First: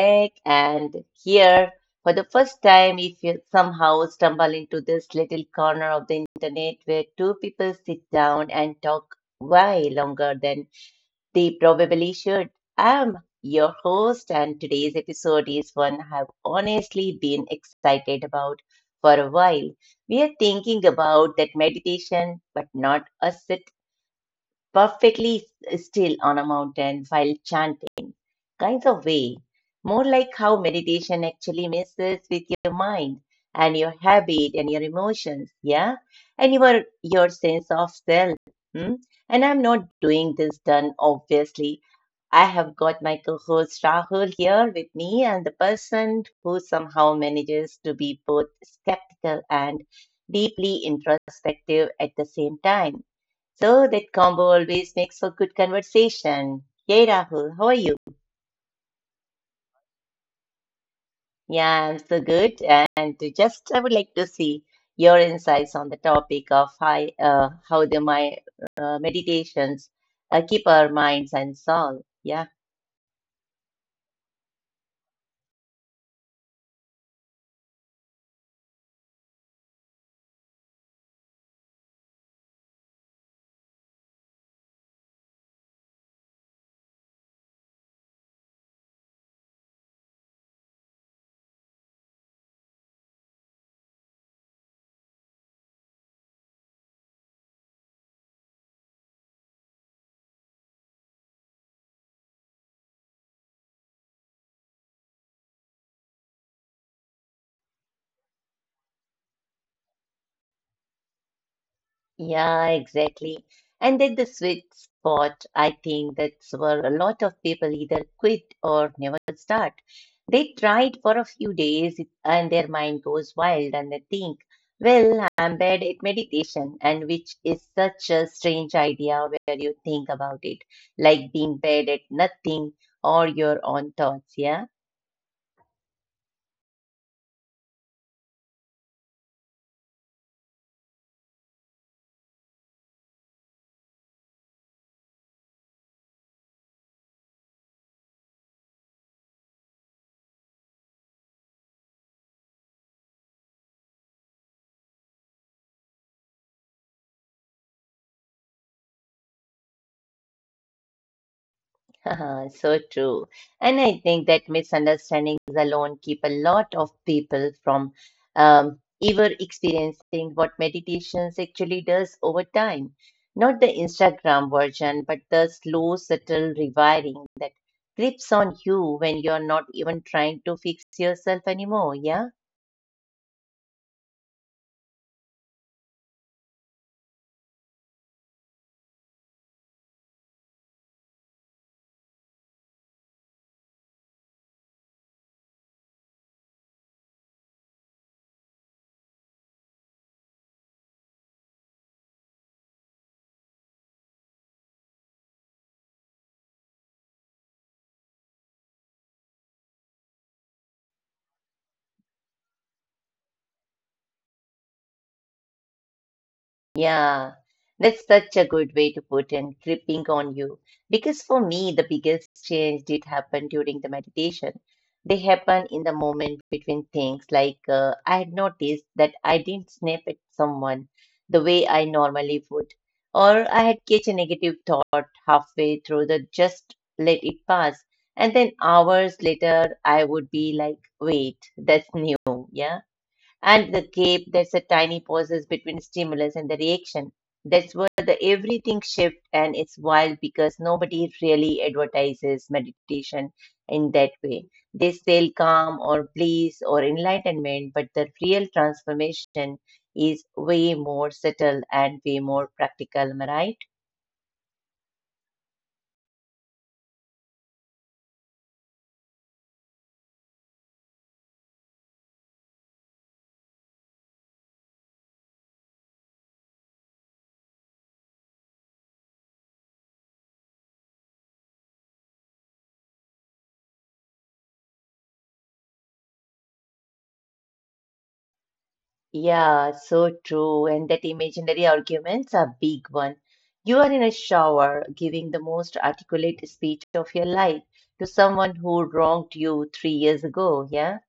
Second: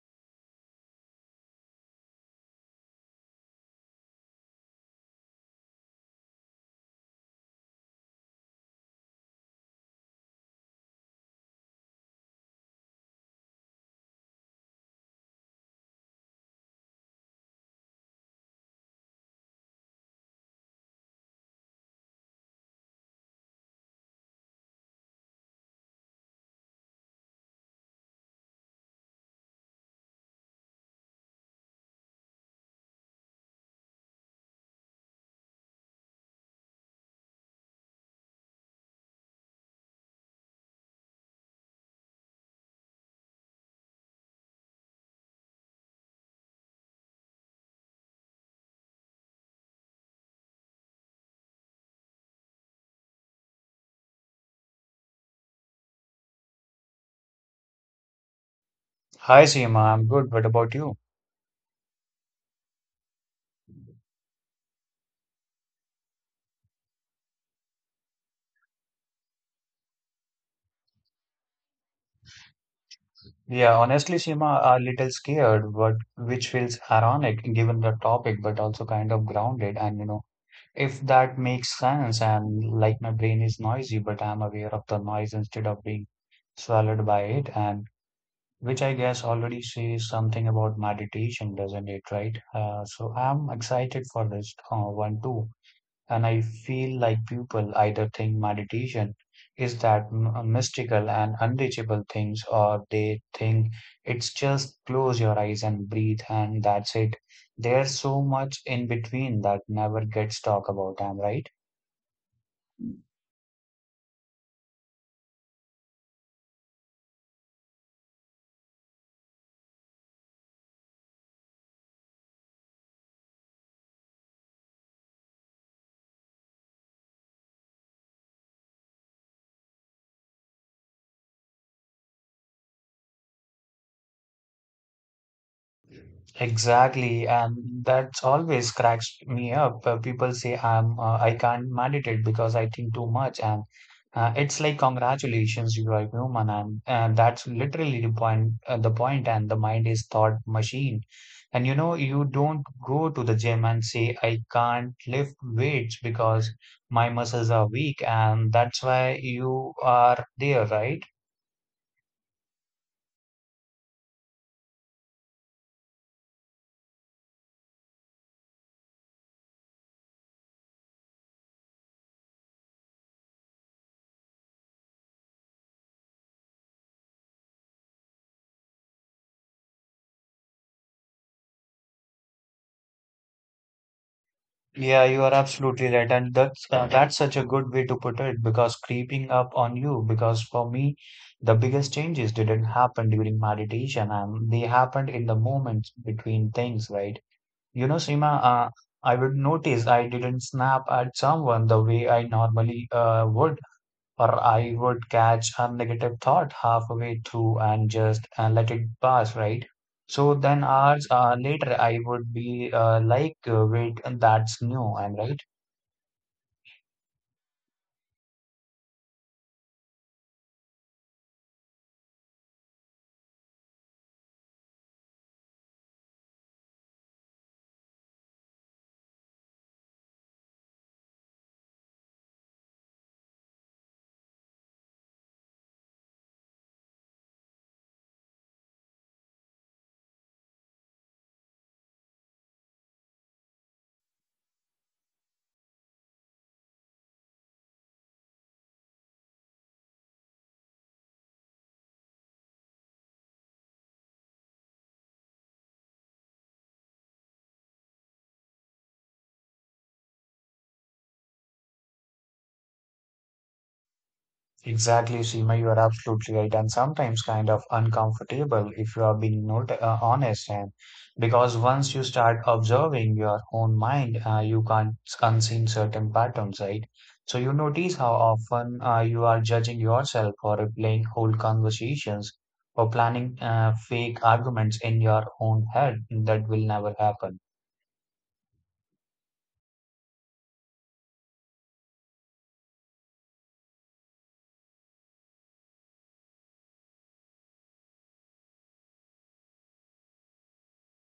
back. And here, for the first time, if you somehow stumble into this little corner of the internet where two people sit down and talk way longer than they probably should, I'm your host, and today's episode is one I've honestly been excited about for a while. We are thinking about that meditation, but not a sit perfectly still on a mountain while chanting Kinds of way, more like how meditation actually messes with your mind and your habit and your emotions, yeah, and your sense of self. Hmm? And I'm not doing this done obviously. I have got my co-host Rahul here with me, and the person who somehow manages to be both skeptical and deeply introspective at the same time. So that combo always makes for good conversation. Yay, Rahul, how are you? Hi Seema, I'm good. What about you? Yeah, I'm so good. And to just I would like to see your insights on the topic of how the my meditations keep our minds and soul. Yeah. Yeah, honestly, Seema, a little scared, but which feels ironic given the topic, but also kind of grounded. If that makes sense, and like my brain is noisy, but I'm aware of the noise instead of being swallowed by it, and which I guess already says something about meditation, doesn't it? Right? So I'm excited for this one too. And I feel like people either think meditation is that mystical and unreachable things, or they think it's just close your eyes and breathe and that's it. There's so much in between that never gets talked about, am I right? Yeah, exactly. And at the sweet spot, I think that's where a lot of people either quit or never start. They tried for a few days and their mind goes wild and they think, well, I'm bad at meditation, and which is such a strange idea where you think about it, like being bad at nothing or your own thoughts, yeah? Exactly, and that's always cracks me up. People say I can't manage it because I think too much, and it's like congratulations, you are human, and that's literally the point. And the mind is thought machine, and you know you don't go to the gym and say I can't lift weights because my muscles are weak, and that's why you are there, right? So true. And I think that misunderstandings alone keep a lot of people from ever experiencing what meditations actually does over time. Not the Instagram version, but the slow, subtle rewiring that grips on you when you're not even trying to fix yourself anymore. Yeah. Yeah, you are absolutely right, and that's such a good way to put it because creeping up on you. Because for me, the biggest changes didn't happen during meditation, and they happened in the moments between things, right? You know, Seema, I would notice I didn't snap at someone the way I normally would, or I would catch a negative thought halfway through and just let it pass, right? So then hours later, I would be like, wait, that's new, I'm right. Yeah, that's such a good way to put and gripping on you. Because for me, the biggest change did happen during the meditation. They happen in the moment between things. Like I had noticed that I didn't snap at someone the way I normally would, or I had catch a negative thought halfway through the just let it pass, and then hours later I would be like, wait, that's new, yeah. And the gap that's a tiny pauses between stimulus and the reaction. That's where the everything shift and it's wild because nobody really advertises meditation in that way. They sell calm or bliss or enlightenment, but the real transformation is way more subtle and way more practical, Am Mariah. Exactly, Seema, you are absolutely right, and sometimes kind of uncomfortable if you are being not honest, and because once you start observing your own mind, you can't unseen certain patterns, right? So you notice how often you are judging yourself or replaying whole conversations or planning fake arguments in your own head that will never happen. Yeah, so true. And that imaginary arguments are big one. You are in a shower giving the most articulate speech of your life to someone who wronged you 3 years ago. Yeah,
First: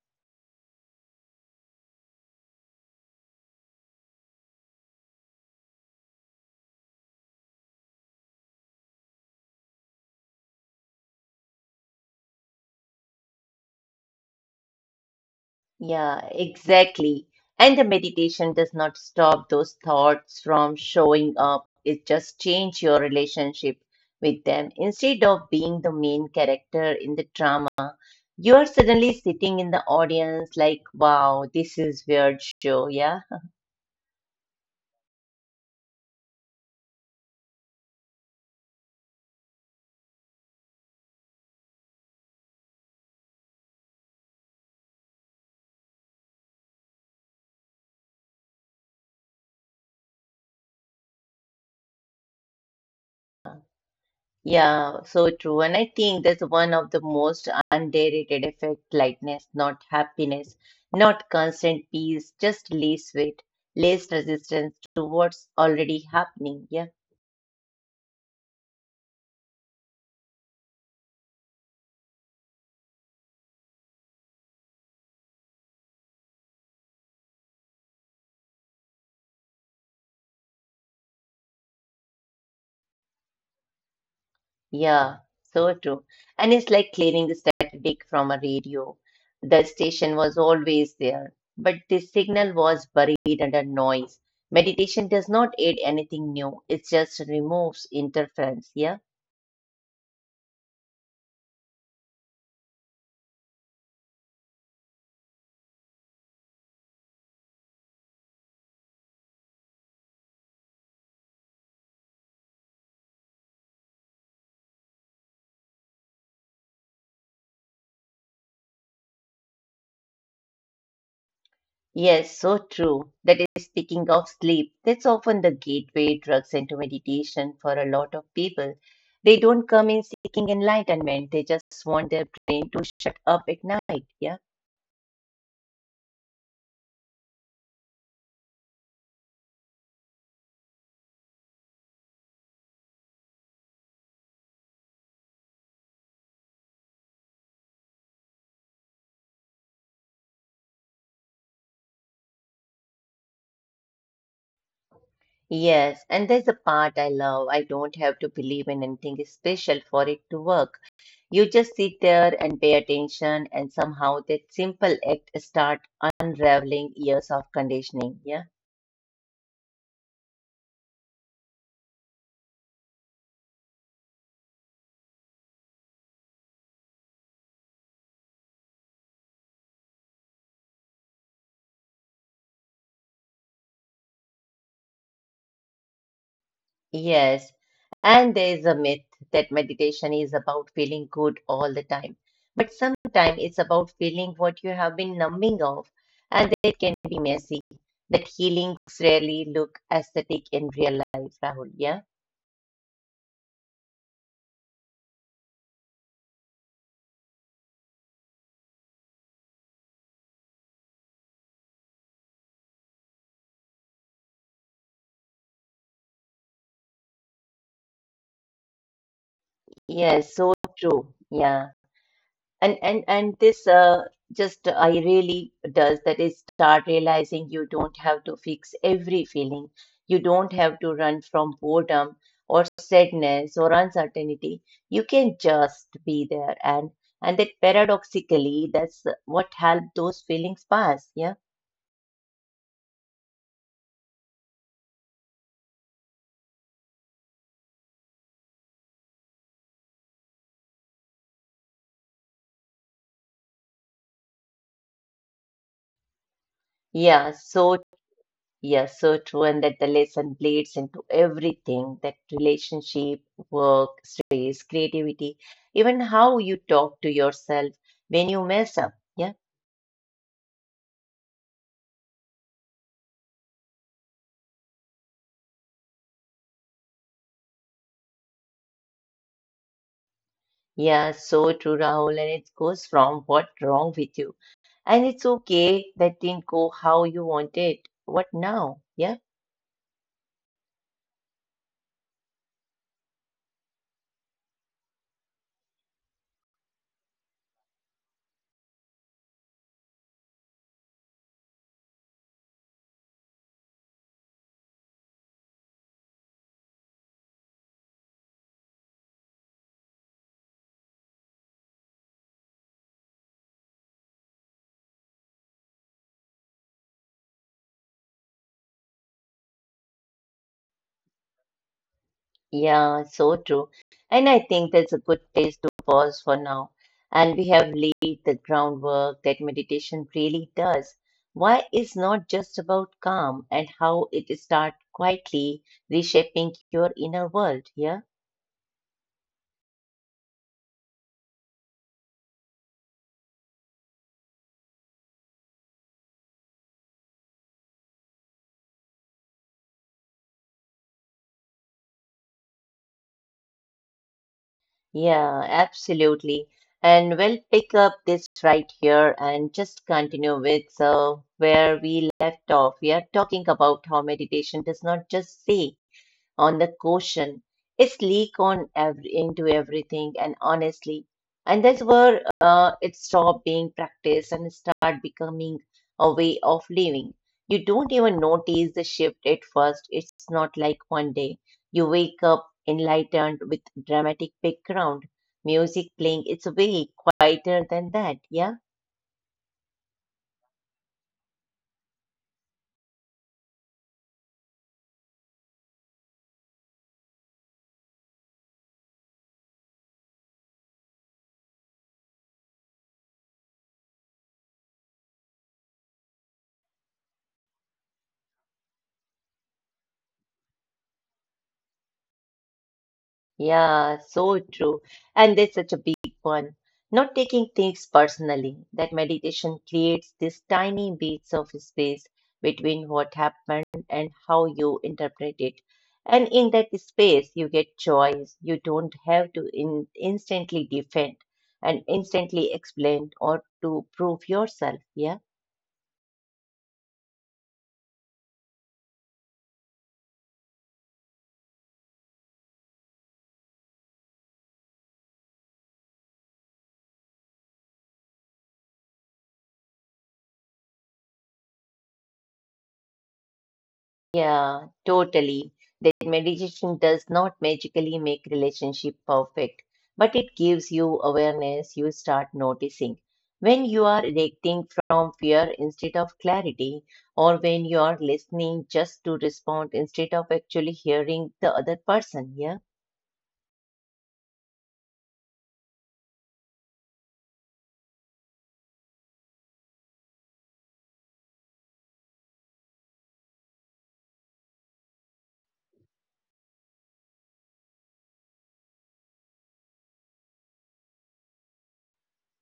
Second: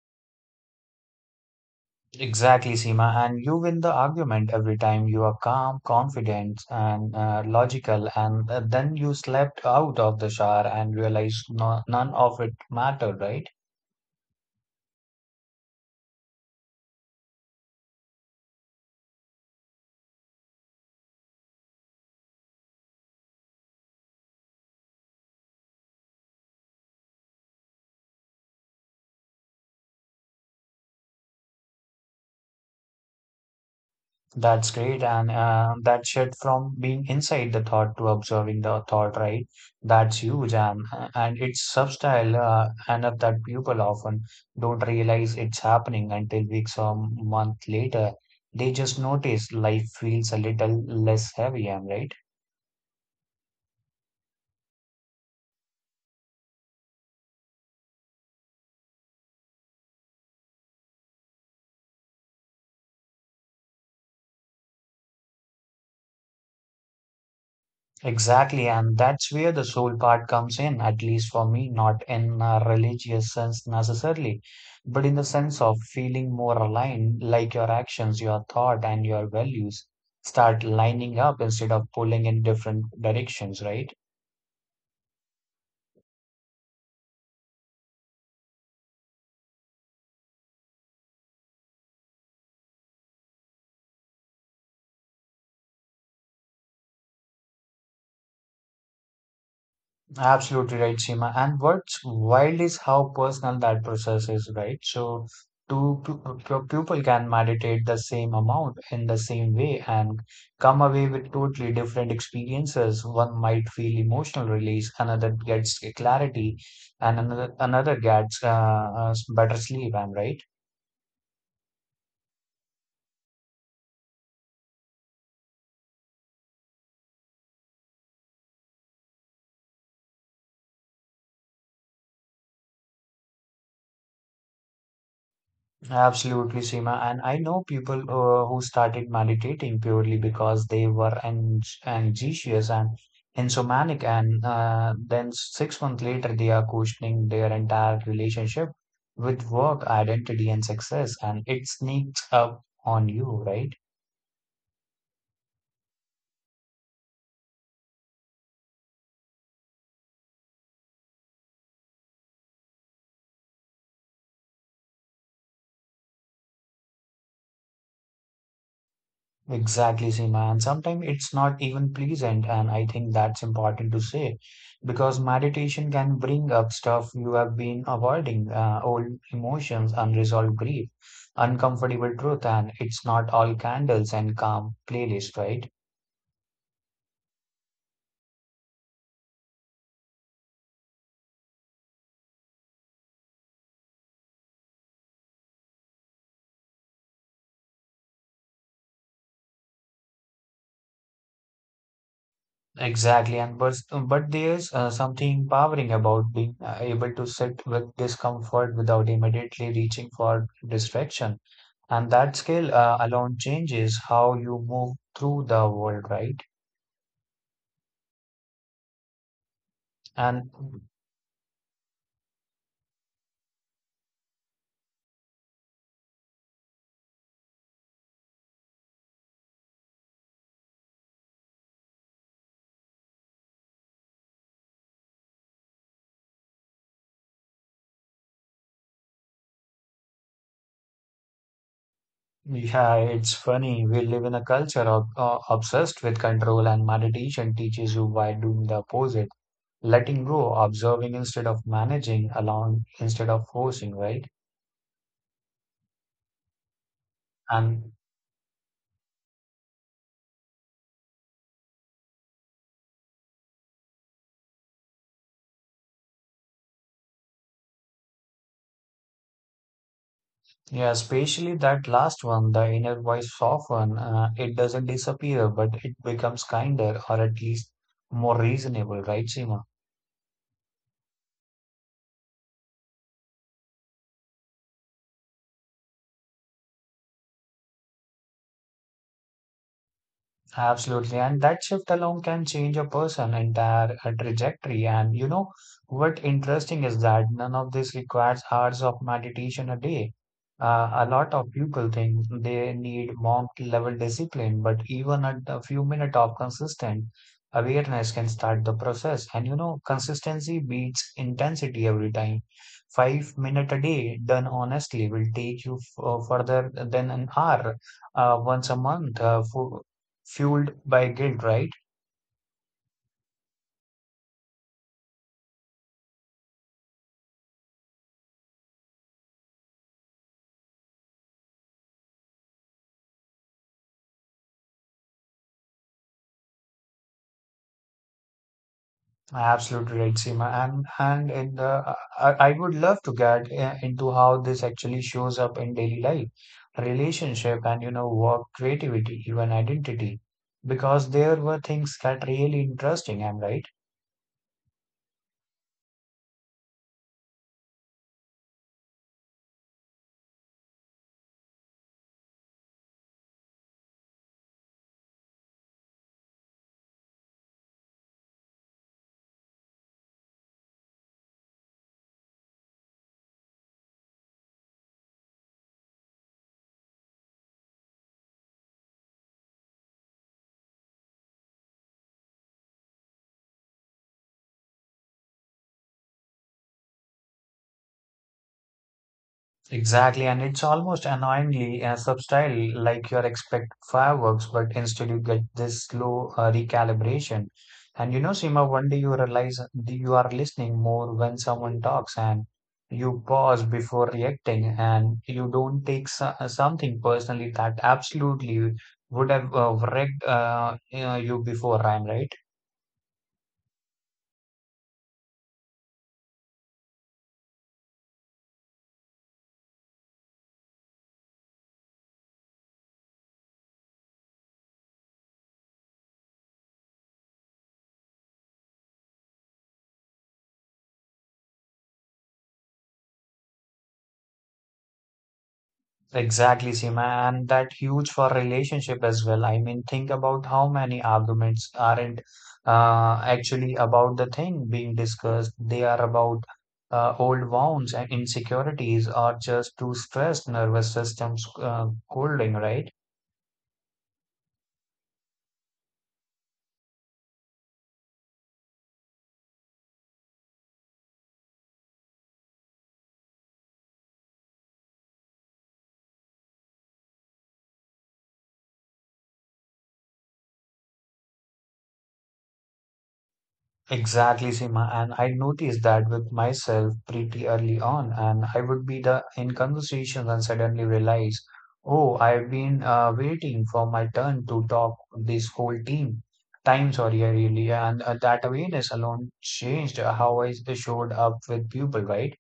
Exactly, Seema. And you win the argument every time you are calm, confident, and logical. And then you slept out of the shower and realized no, none of it mattered, right? yeah, exactly. And the meditation does not stop those thoughts from showing up. It just change your relationship with them. Instead of being the main character in the drama, you are suddenly sitting in the audience like, wow, this is weird show. Yeah. That's great. And that shift from being inside the thought to observing the thought, right? That's huge. And and it's subtle enough that people often don't realize it's happening until weeks or month later. They just notice life feels a little less heavy, am I right? Yeah, so true. And I think that's one of the most underrated effect, lightness, not happiness, not constant peace, just less weight, less resistance to what's already happening. Yeah, Exactly, and that's where the soul part comes in, at least for me, not in a religious sense necessarily, but in the sense of feeling more aligned, like your actions, your thought, and your values start lining up instead of pulling in different directions, right? yeah, so true. And it's like clearing the static from a radio. The station was always there, but the signal was buried under noise. Meditation does not add anything new, it just removes interference. Yeah. Absolutely right, Seema. And what's wild is how personal that process is, right? So, two people can meditate the same amount in the same way and come away with totally different experiences. One might feel emotional release, another gets clarity, and another gets better sleep. I'm right. Yes, so true. That is speaking of sleep. That's often the gateway drugs into meditation for a lot of people. They don't come in seeking enlightenment, they just want their brain to shut up at night. Yeah. Absolutely, Seema. And I know people who started meditating purely because they were ang anxious and insomniac, and then 6 months later, they are questioning their entire relationship with work, identity, and success. And it sneaks up on you, right? Yes, and there's a part I love. I don't have to believe in anything special for it to work. You just sit there and pay attention, and somehow that simple act start unraveling years of conditioning. Yeah. Exactly, Seema. And sometimes it's not even pleasant. And I think that's important to say because meditation can bring up stuff you have been avoiding, old emotions, unresolved grief, uncomfortable truth. And it's not all candles and calm playlist, right? Yes, and there is a myth that meditation is about feeling good all the time. But sometimes it's about feeling what you have been numbing off, and that can be messy. That healings rarely look aesthetic in real life, Rahul. Yeah. Exactly, but there's something empowering about being able to sit with discomfort without immediately reaching for distraction. And that skill alone changes how you move through the world, right? And Yes, so true. Yeah. And this just I really does that is start realizing you don't have to fix every feeling. You don't have to run from boredom or sadness or uncertainty. You can just be there and that paradoxically that's what helped those feelings pass. Yeah. yeah, it's funny. We live in a culture obsessed with control, and meditation teaches you by doing the opposite, letting go, observing instead of managing, allowing instead of forcing, right? Yeah. So And yes, so true, and that the lesson bleeds into everything that relationship, work, stress, creativity, even how you talk to yourself when you mess up. Yeah, yeah, especially that last one, the inner voice soften. It doesn't disappear, but it becomes kinder or at least more reasonable, right, Seema? yeah, so true, Rahul. And it goes from what wrong with you, and it's okay that didn't go how you wanted. What now? Yeah. Absolutely. And that shift alone can change a person entire trajectory. And you know what interesting is that none of this requires hours of meditation a day. A lot of people think they need monk level discipline, but even at a few minutes of consistent awareness can start the process. And you know, consistency beats intensity every time. 5 minutes a day done honestly will take you further than an hour once a month. Fueled by guilt, right? Yeah, so true. And I think that's a good place to pause for now. And we have laid the groundwork that meditation really does. Why is not just about calm and how it start quietly reshaping your inner world, yeah? Absolutely right, Seema. And in the I would love to get into how this actually shows up in daily life, relationship, and you know work, creativity, even identity, because there were things that really interesting. Am I right. Yeah, absolutely. And we'll pick up this right here and just continue with where we left off. We are talking about how meditation does not just say on the caution. It's leak on every, into everything, and honestly, and that's where it stopped being practiced and start becoming a way of living. You don't even notice the shift at first. It's not like one day you wake up enlightened with dramatic background music playing. It's way quieter than that. Yeah. Exactly, and it's almost annoyingly subtle, like you expect fireworks, but instead you get this slow recalibration. And you know, Seema, one day you realize that you are listening more when someone talks, and you pause before reacting, and you don't take something personally that absolutely would have wrecked you before, I'm right? Yeah, so true. And that's such a big one. Not taking things personally, that meditation creates these tiny bits of space between what happened and how you interpret it. And in that space, you get choice. You don't have to in instantly defend and instantly explain or to prove yourself. Yeah. Exactly, Seema, and that huge for relationship as well. I mean, think about how many arguments aren't actually about the thing being discussed. They are about old wounds and insecurities, or just too stressed nervous systems holding, right? Yeah, totally. That meditation does not magically make relationship perfect, but it gives you awareness. You start noticing when you are reacting from fear instead of clarity, or when you are listening just to respond instead of actually hearing the other person. Yeah. Exactly, Seema. And I noticed that with myself pretty early on, and I would be the in conversations and suddenly realize, oh, I've been waiting for my turn to talk this whole team. Time, sorry, I really, and that awareness alone changed how I showed up with people, right?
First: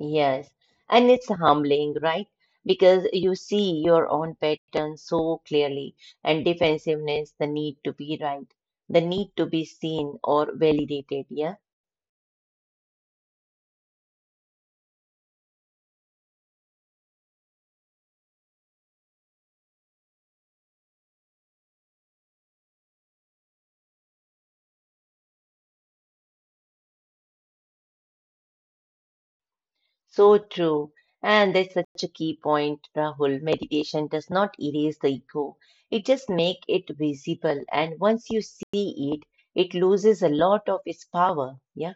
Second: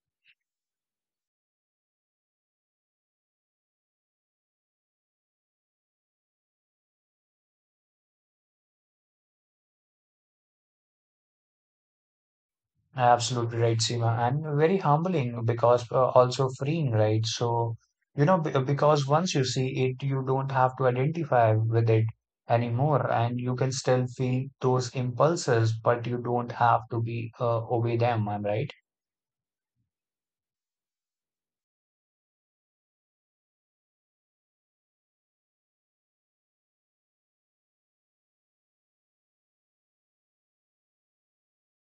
Yes, and it's humbling, right? Because you see your own pattern so clearly, and defensiveness, the need to be right, the need to be seen or validated. Yeah, Absolutely right, Seema, and very humbling because also freeing, right? So, you know, because once you see it, you don't have to identify with it anymore, and you can still feel those impulses, but you don't have to be obey them, am I right? so true. And that's such a key point, Rahul. Meditation does not erase the ego, it just make it visible. And once you see it, it loses a lot of its power. Yeah.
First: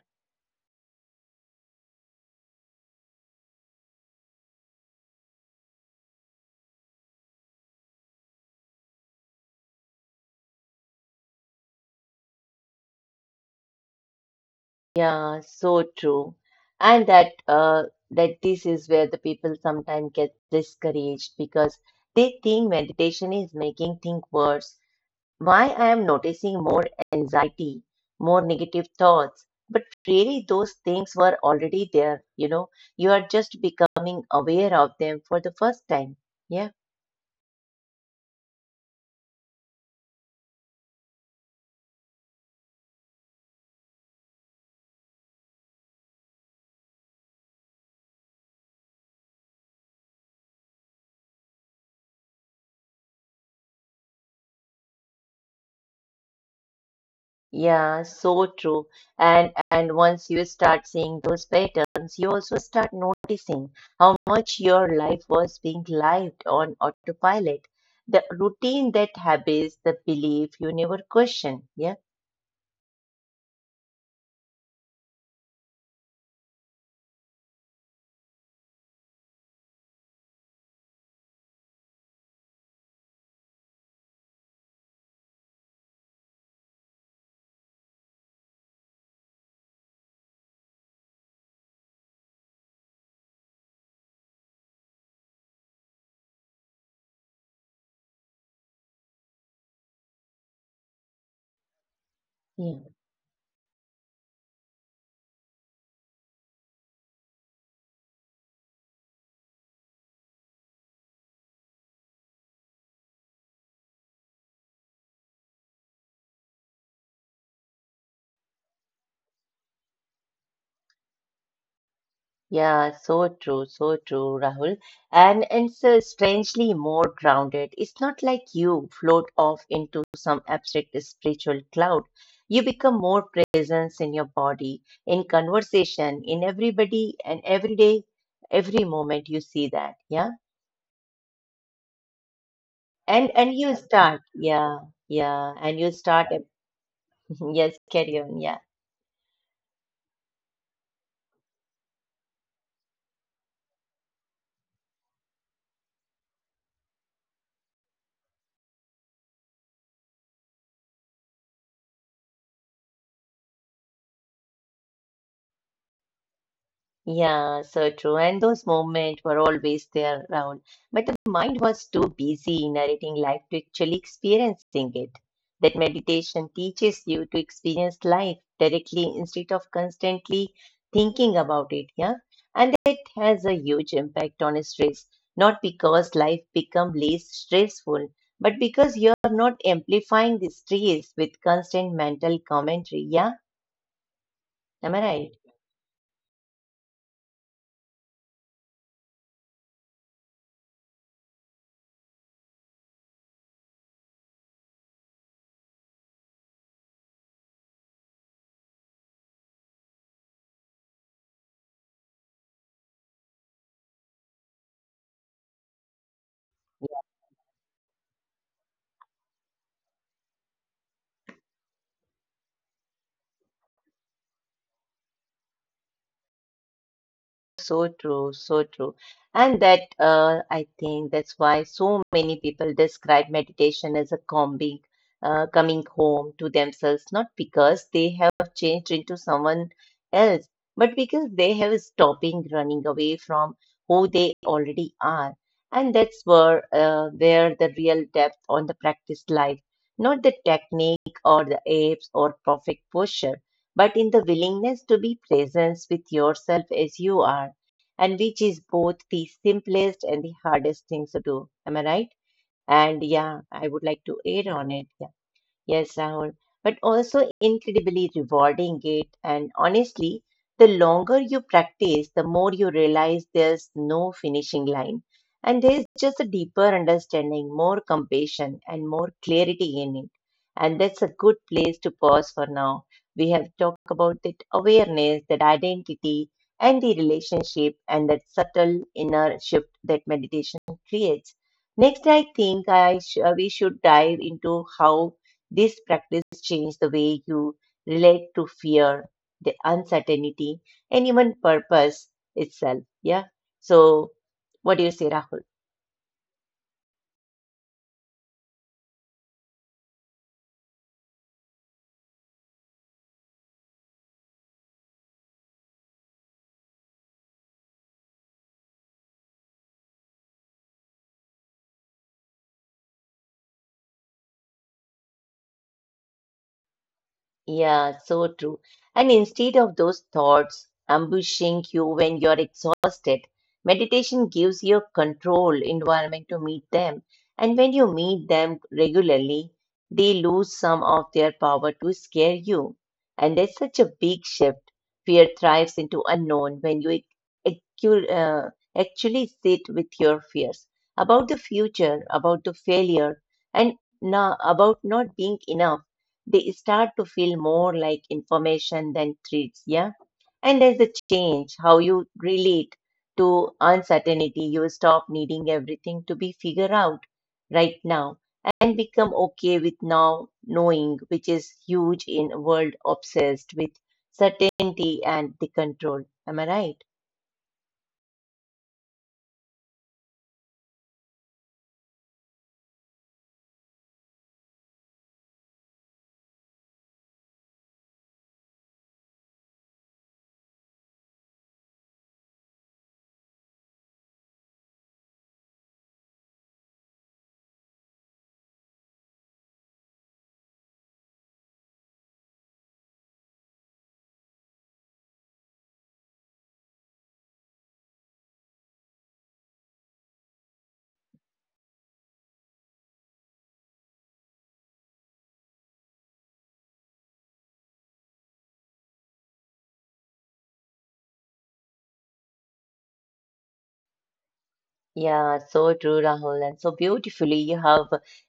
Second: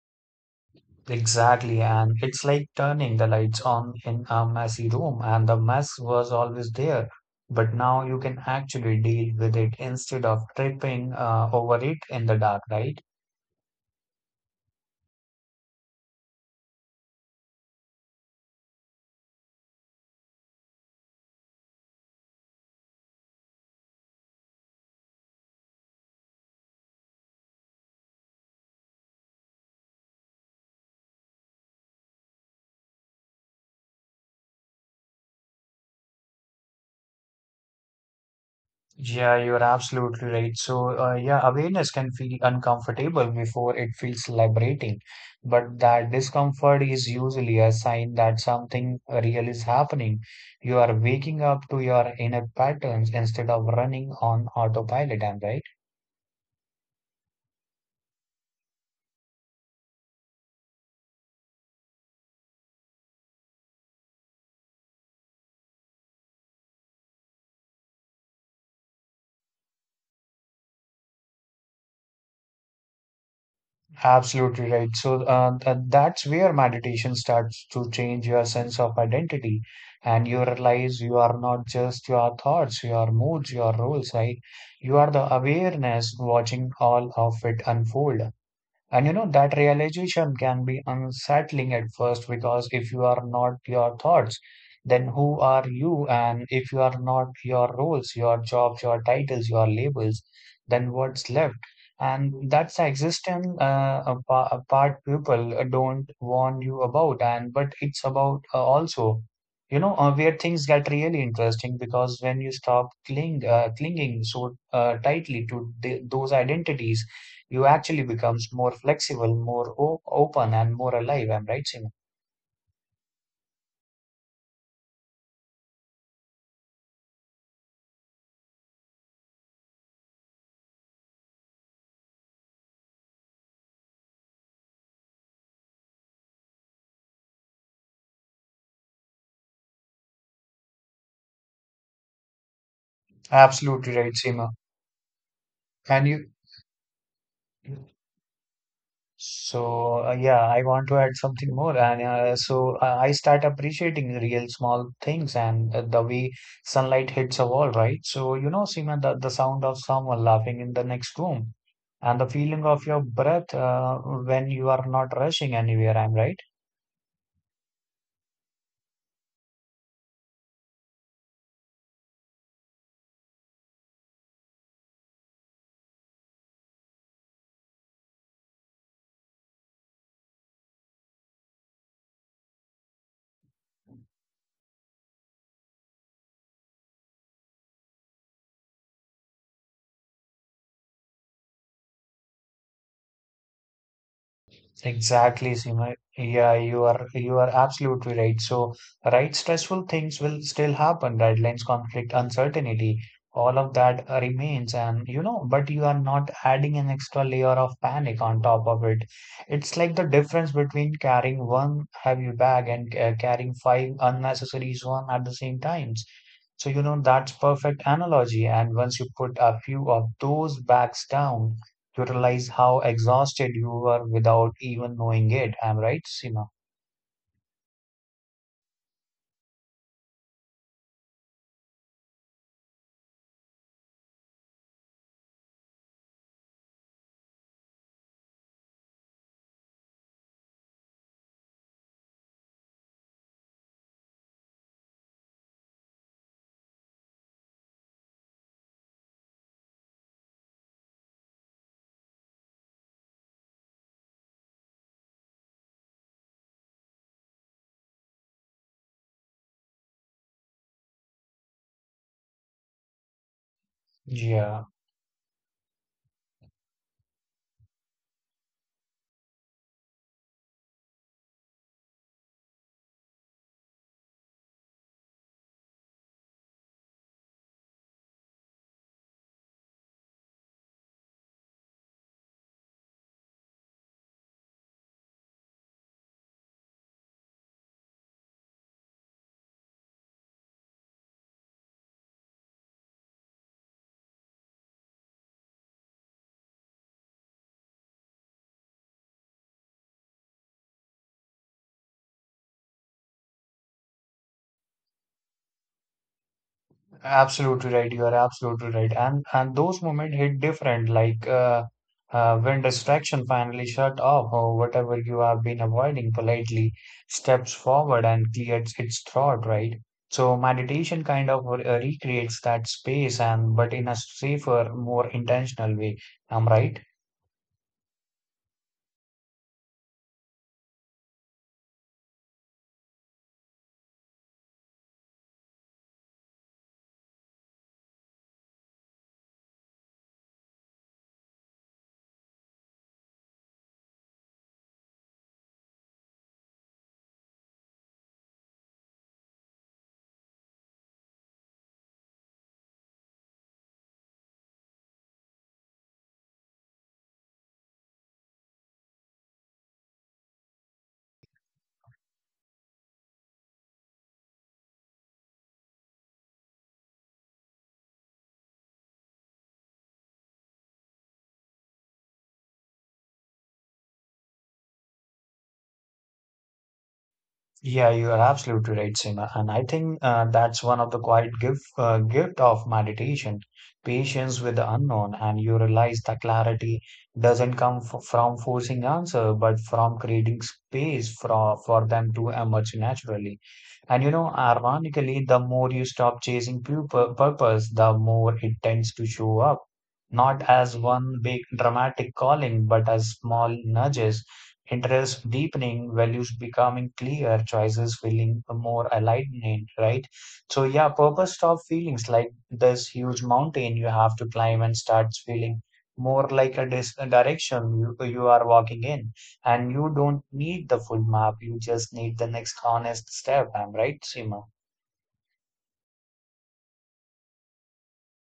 Exactly, and it's like turning the lights on in a messy room, and the mess was always there, but now you can actually deal with it instead of tripping over it in the dark, right? Yeah, so true. And that that this is where the people sometimes get discouraged because they think meditation is making things worse. Why I am noticing more anxiety, more negative thoughts, but really those things were already there, you know. You are just becoming aware of them for the first time. Yeah. Yeah, you're absolutely right. So, yeah, awareness can feel uncomfortable before it feels liberating, but that discomfort is usually a sign that something real is happening. You are waking up to your inner patterns instead of running on autopilot, am I right? Yeah, so true. And once you start seeing those patterns, you also start noticing how much your life was being lived on autopilot. The routine, that habits, the belief you never question. Yeah, Absolutely right. So that's where meditation starts to change your sense of identity, and you realize you are not just your thoughts, your moods, your roles, right? You are the awareness watching all of it unfold. And you know, that realization can be unsettling at first because if you are not your thoughts, then who are you? And if you are not your roles, your jobs, your titles, your labels, then what's left? And that's the yeah. existence, a a part people don't warn you about. And but it's about also, you know, where things get really interesting because when you stop clinging so tightly to those identities, you actually becomes more flexible, open, and more alive. I'm right, Seema. Yeah, so true, Rahul. And so strangely more grounded. It's not like you float off into some abstract spiritual cloud. You become more presence in your body, in conversation, in everybody and every day, every moment you see that. Yeah. And you Absolutely right, start, Seema. yeah, yeah. And you And you, start yes, carry on, yeah. So yeah, I want to add something more, and I start appreciating the real small things and the way sunlight hits a wall, right? So you know, Seema, the sound of someone laughing in the next room, and the feeling of your breath when you are not rushing anywhere. I'm right. Yeah, so true. And those moments were always there, around, but the mind was too busy narrating life to actually experiencing it. That meditation teaches you to experience life directly instead of constantly thinking about it. Yeah. And that has a huge impact on stress, not because life become less stressful, but because you're not amplifying the stress with constant mental commentary. Yeah. Am I right? Exactly, Seema. Yeah, you are absolutely right. So, right, stressful things will still happen. Deadlines, conflict, uncertainty, all of that remains. And you know, but you are not adding an extra layer of panic on top of it. It's like the difference between carrying one heavy bag and carrying five unnecessary one at the same times. So, you know, that's perfect analogy. And once you put a few of those bags down, you realize how exhausted you were without even knowing it. I'm right, Sima? So true, so true. And that, I think that's why so many people describe meditation as a coming home to themselves, not because they have changed into someone else, but because they have stopping running away from who they already are. And that's where the real depth on the practice lies, not the technique or the apes or perfect posture but in the willingness to be present with yourself as you are, and which is both the simplest and the hardest things to do. Am I right? And yeah, I would like to aid Yeah, on it. Yeah. Yes, Rahul, but also incredibly rewarding it. And honestly, the longer you practice, the more you realize there's no finishing line. And there's just a deeper understanding, more compassion, and more clarity in it. And that's a good place to pause for now. We have talked about that awareness, that identity, and the relationship, and that subtle inner shift that meditation creates. Next, I think I sh- we should dive into how this practice changed the way you relate to fear, the uncertainty, and even purpose itself. Yeah. So, what do you say, Rahul? absolutely right. You are absolutely right. And those moments hit different, like when distraction finally shut off or whatever you have been avoiding politely steps forward and clears its throat, right? So meditation kind of recreates that space, and but in a safer, more intentional way. I'm right. Yeah, so true. And instead of those thoughts ambushing you when you're exhausted, meditation gives you a controlled environment to meet them. And when you meet them regularly, they lose some of their power to scare you. And that's such a big shift. Fear thrives into unknown when you accu- uh, actually sit with your fears about the future, about the failure, and now about not being enough they start to feel more like information than threats. Yeah. And as the change, how you relate to uncertainty, you stop needing everything to be figured out right now and become okay with now knowing, which is huge in a world obsessed with certainty and the control. Am I right? Yeah, you are absolutely right, Seema. And I think that's one of the quiet gift of meditation, patience with the unknown. And you realize that clarity doesn't come f from forcing answer, but from creating space for them to emerge naturally. And you know, ironically, the more you stop chasing purpose, the more it tends to show up, not as one big dramatic calling, but as small nudges, interest deepening, values becoming clear, choices feeling more alignment, right? So, yeah, purpose stop feelings like this huge mountain you have to climb and starts feeling more like a direction you are walking in. And you don't need the full map, you just need the next honest step. I'm right, Seema? Yeah, so true, Rahul, and so beautifully you have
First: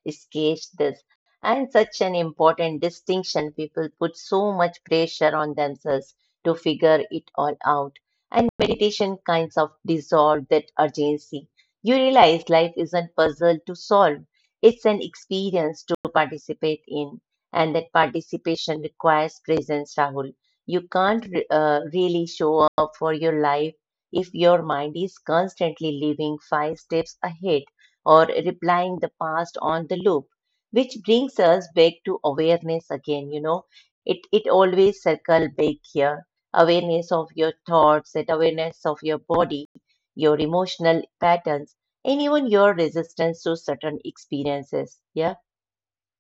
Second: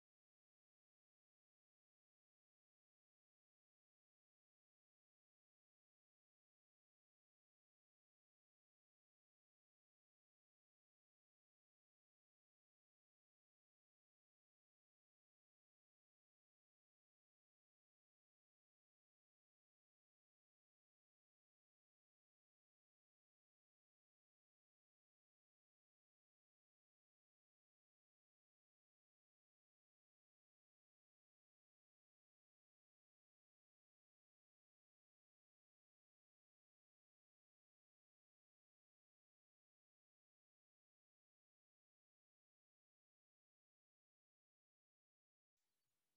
sketched this. And such an important distinction. People put so much pressure on themselves to figure it all out. And meditation kinds of dissolve that urgency. You realize life isn't puzzle to solve. It's an experience to participate in. And that participation requires presence, Rahul. You can't really show up for your life if your mind is constantly living five steps ahead or replying the past on the loop, which brings us back to awareness again, you know, it always circle back here. Awareness of your thoughts, that awareness of your body, your emotional patterns, and even your resistance to certain experiences. Yeah.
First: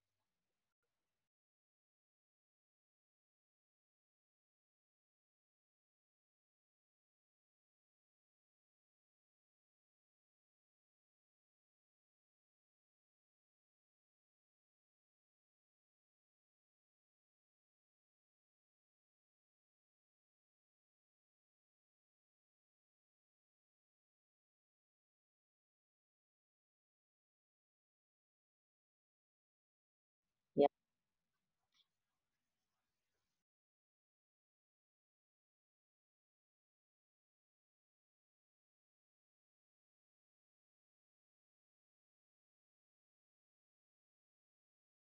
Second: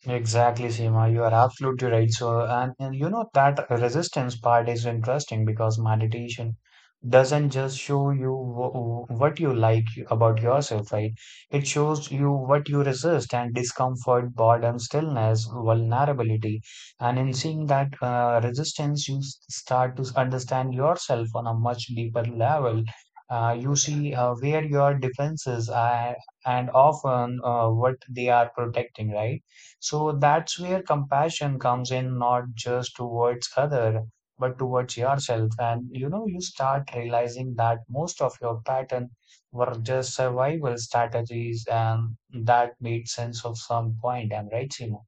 Exactly, Seema. You are absolutely right. So, and you know that resistance part is interesting because meditation doesn't just show you what you like about yourself, right? It shows you what you resist and discomfort, boredom, stillness, vulnerability. And in seeing that resistance, you start to understand yourself on a much deeper level. You see where your defenses are and often what they are protecting, right? So that's where compassion comes in, not just towards other, but towards yourself. And you know, you start realizing that most of your pattern were just survival strategies, and that made sense of some point. I'm right, Seema?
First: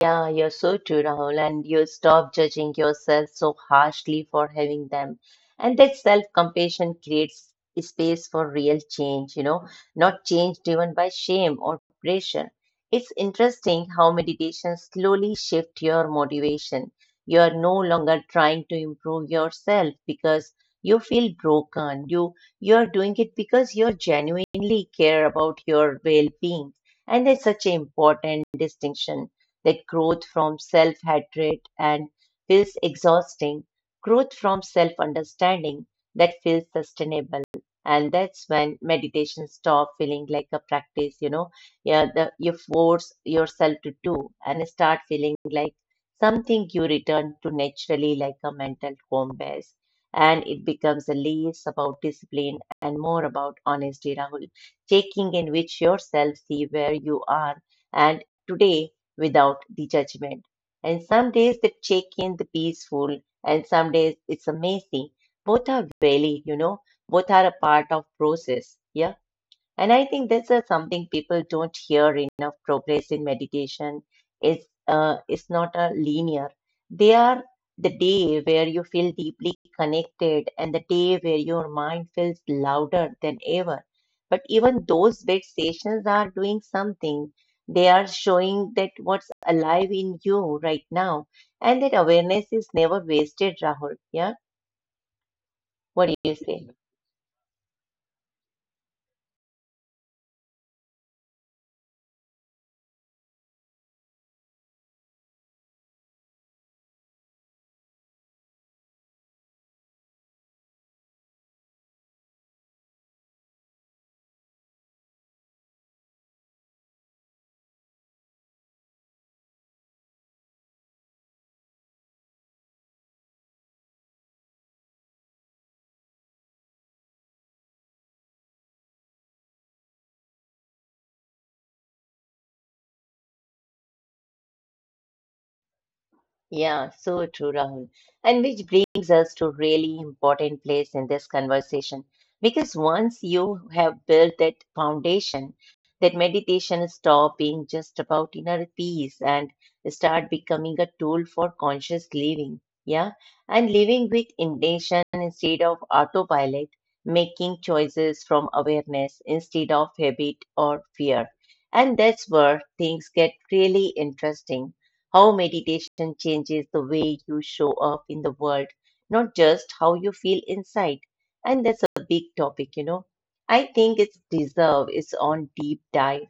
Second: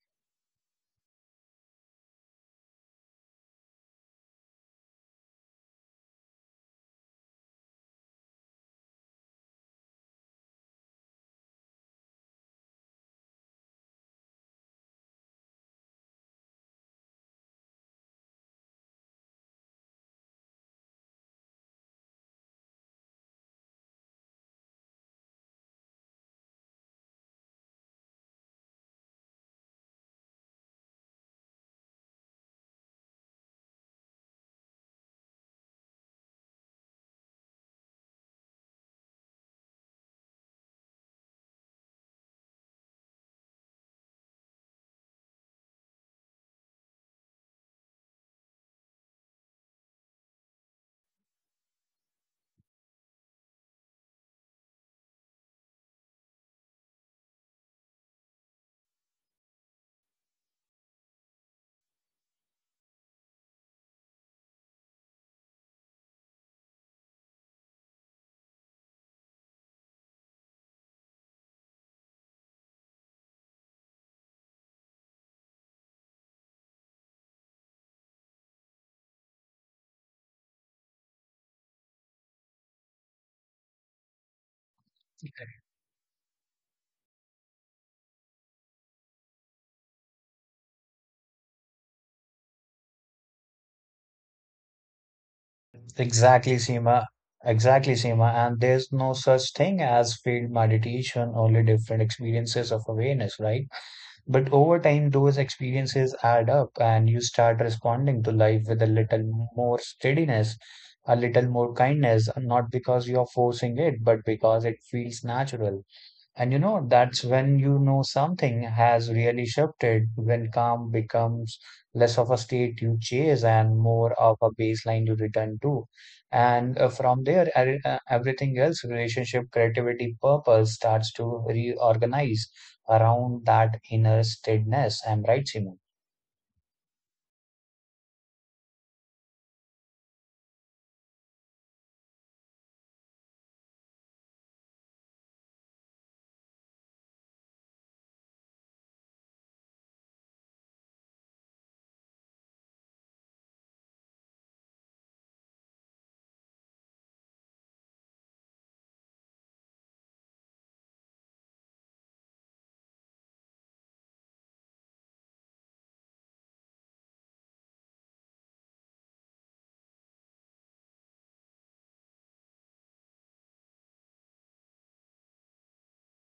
Yeah, you're so true, Rahul, and you stop judging yourself so harshly for having them. And that self-compassion creates space for real change, you know, not change driven by shame or pressure. It's interesting how meditation slowly shifts your motivation. You are no longer trying to improve yourself because you feel broken. You are doing it because you genuinely care about your well-being. And that's such an important distinction that growth from self hatred and feels exhausting, growth from self understanding that feels sustainable. And that's when meditation stop feeling like a practice, you know, yeah, the, you force yourself to do and start feeling like something you return to naturally like a mental home base. And it becomes less about discipline and more about honesty, Rahul, checking in with yourself, see where you are. And today, without the judgment. And some days they check in the peaceful, and some days it's amazing. Both are valid, you know, both are a part of process. Yeah. And I think this is something people don't hear enough. Progress in meditation is is not a linear. They are the day where you feel deeply connected and the day where your mind feels louder than ever. But even those big stations are doing something. They are showing that what's alive in you right now, and that awareness is never wasted. Rahul, yeah, what do you Exactly, say? Seema. Exactly, Seema. And there's no such thing as field meditation, only different experiences of awareness, right? But over time, those experiences add up and you start responding to life with a little more steadiness, a little more kindness, not because you're forcing it, but because it feels natural. And you know, that's when you know something has really shifted, when calm becomes less of a state you chase and more of a baseline you return to. And from there, everything else, relationship, creativity, purpose starts to reorganize around that inner steadiness. I'm right, Simon. Yeah, so true, Rahul. And which brings us to really important place in this conversation. Because once you have built that foundation, that meditation stop being just about inner peace and start becoming a tool for conscious living. Yeah. And living with intention instead of autopilot, making choices from awareness instead of habit or fear. And that's where things get really interesting how meditation changes the way you show up in the world, not just how you feel inside. And that's a big topic, you know. I think it's deserve its own deep dive.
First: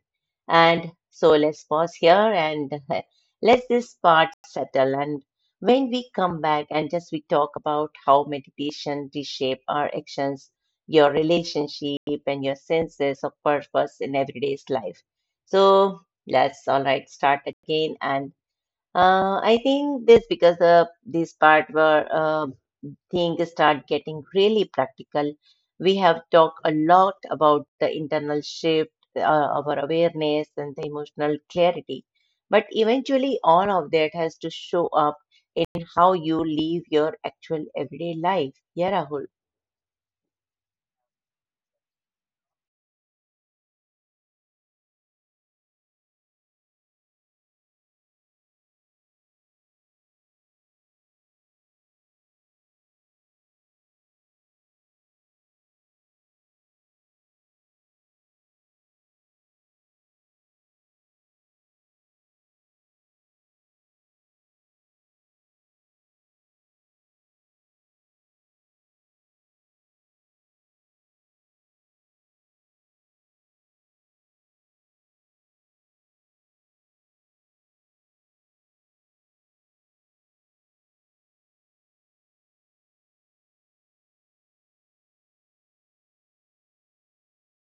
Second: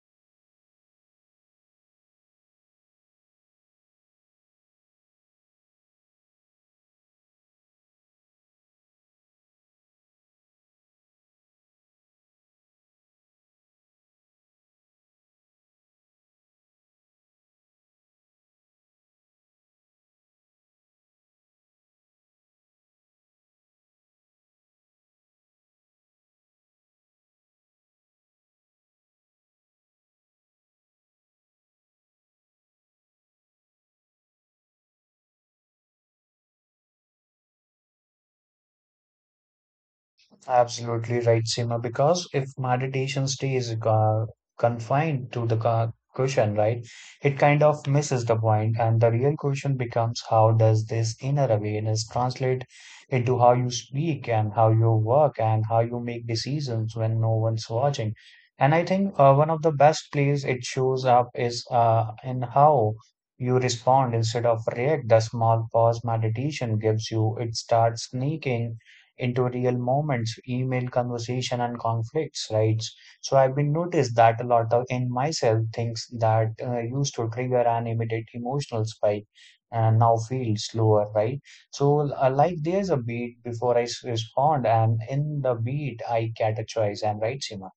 And so let's pause here and let this part settle. And when we come back and just we talk about how meditation reshape our actions, your relationship and your senses of purpose in everyday's life. So let's all right start again and I think this because this part where things start getting really practical. We have talked a lot about the internal shift, our awareness, and the emotional clarity. But eventually, all of that has to show up in how you live your actual everyday life. Yeah, Rahul. Absolutely right, Seema, because if meditation stays confined to the cushion, right, it kind of misses the point, and the real question becomes how does this inner awareness translate into how you speak and how you work and how you make decisions when no one's watching? And I think one of the best places it shows up is in how you respond instead of react. The small pause meditation gives you, it starts sneaking into real moments, email conversation and conflicts, right? So I've been noticed that a lot of in myself things that used to trigger an immediate emotional spike and now feel slower, right? So like there's a beat before I respond, and in the beat I categorize. I'm right, Sima.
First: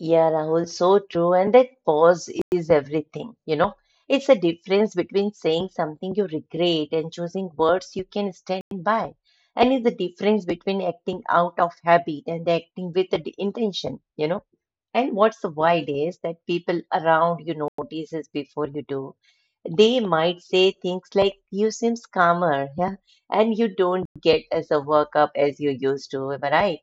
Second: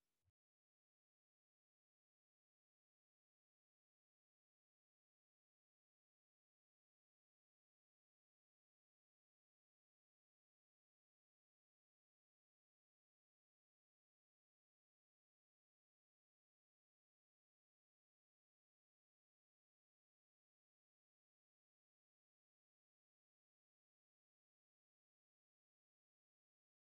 Yeah, Rahul, so true. And that pause is everything, you know. It's a difference between saying something you regret and choosing words you can stand by. And it's the difference between acting out of habit and acting with the intention, you know. And what's wild is that people around you notices before you do. They might say things like, you seems calmer, yeah, and you don't get as a workup as you used to, am I right?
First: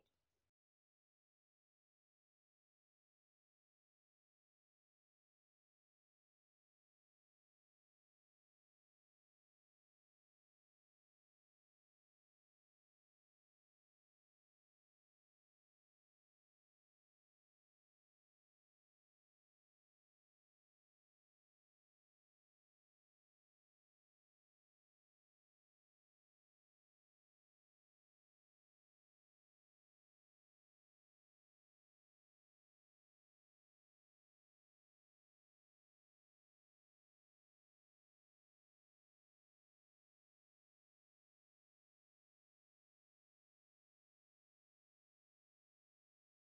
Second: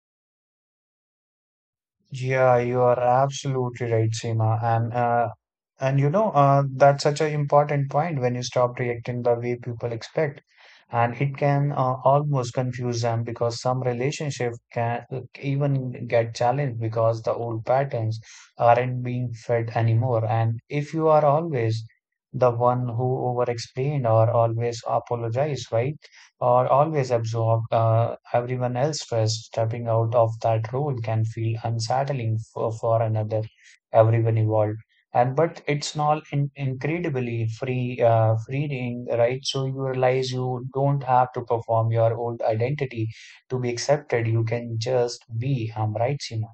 Yeah, you are absolutely right, Seema. And you know, that's such an important point when you stop reacting the way people expect. And it can almost confuse them because some relationship can even get challenged because the old patterns aren't being fed anymore. And if you are always the one who over explain or always apologize, right? Or always absorb everyone else's stress, stepping out of that role can feel unsettling for another, everyone involved and but it's not incredibly free freeing, right? So you realize you don't have to perform your old identity to be accepted, you can just be, um, right, Seema?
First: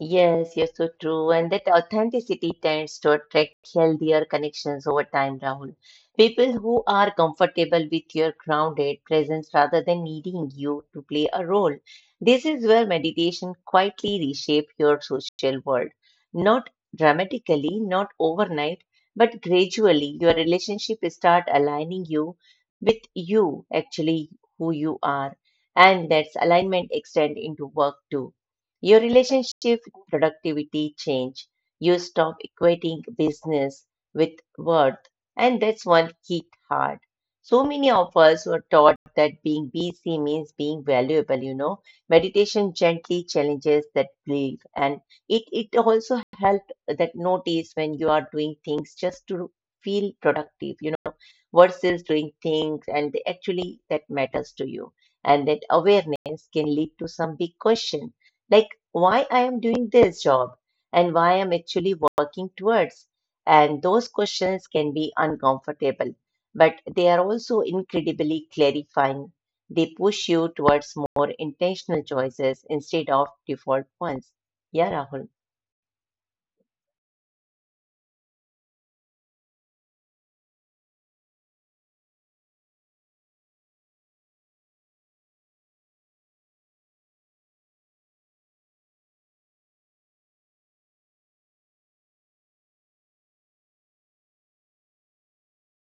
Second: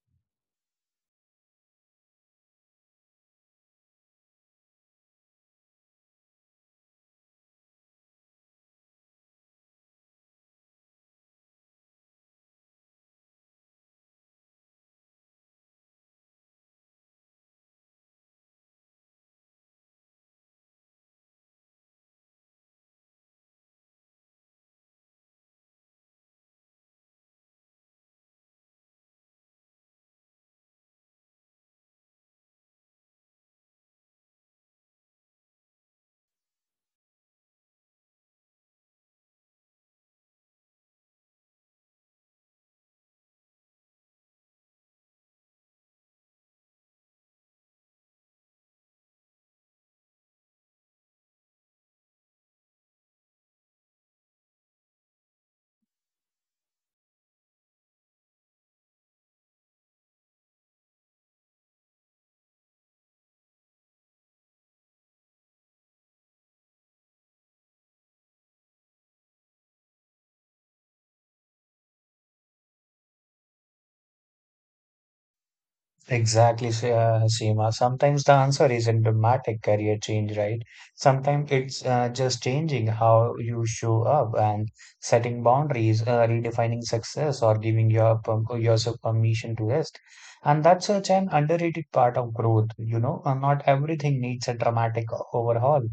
Yes, you're so true. And that authenticity tends to attract healthier connections over time, Rahul. People who are comfortable with your grounded presence rather than needing you to play a role. This is where meditation quietly reshapes your social world. Not dramatically, not overnight, but gradually your relationship start aligning you with you, actually who you are. And that's alignment extend into work too. Your relationship with productivity change. You stop equating business with worth, and that's one hit hard. So many of us were taught that being busy means being valuable, you know. Meditation gently challenges that belief, and it also helped that notice when you are doing things just to feel productive, you know, versus doing things and they actually that matters to you. And that awareness can lead to some big question like why I am doing this job and why I'm actually working towards. And those questions can be uncomfortable, but they are also incredibly clarifying. They push you towards more intentional choices instead of default ones. Yeah, Rahul. Seema. Sometimes the answer isn't dramatic career change, right? Sometimes it's just changing how you show up and setting boundaries, redefining success, or giving your yourself permission to rest. And that's such an underrated part of growth, you know. Not everything needs a dramatic overhaul.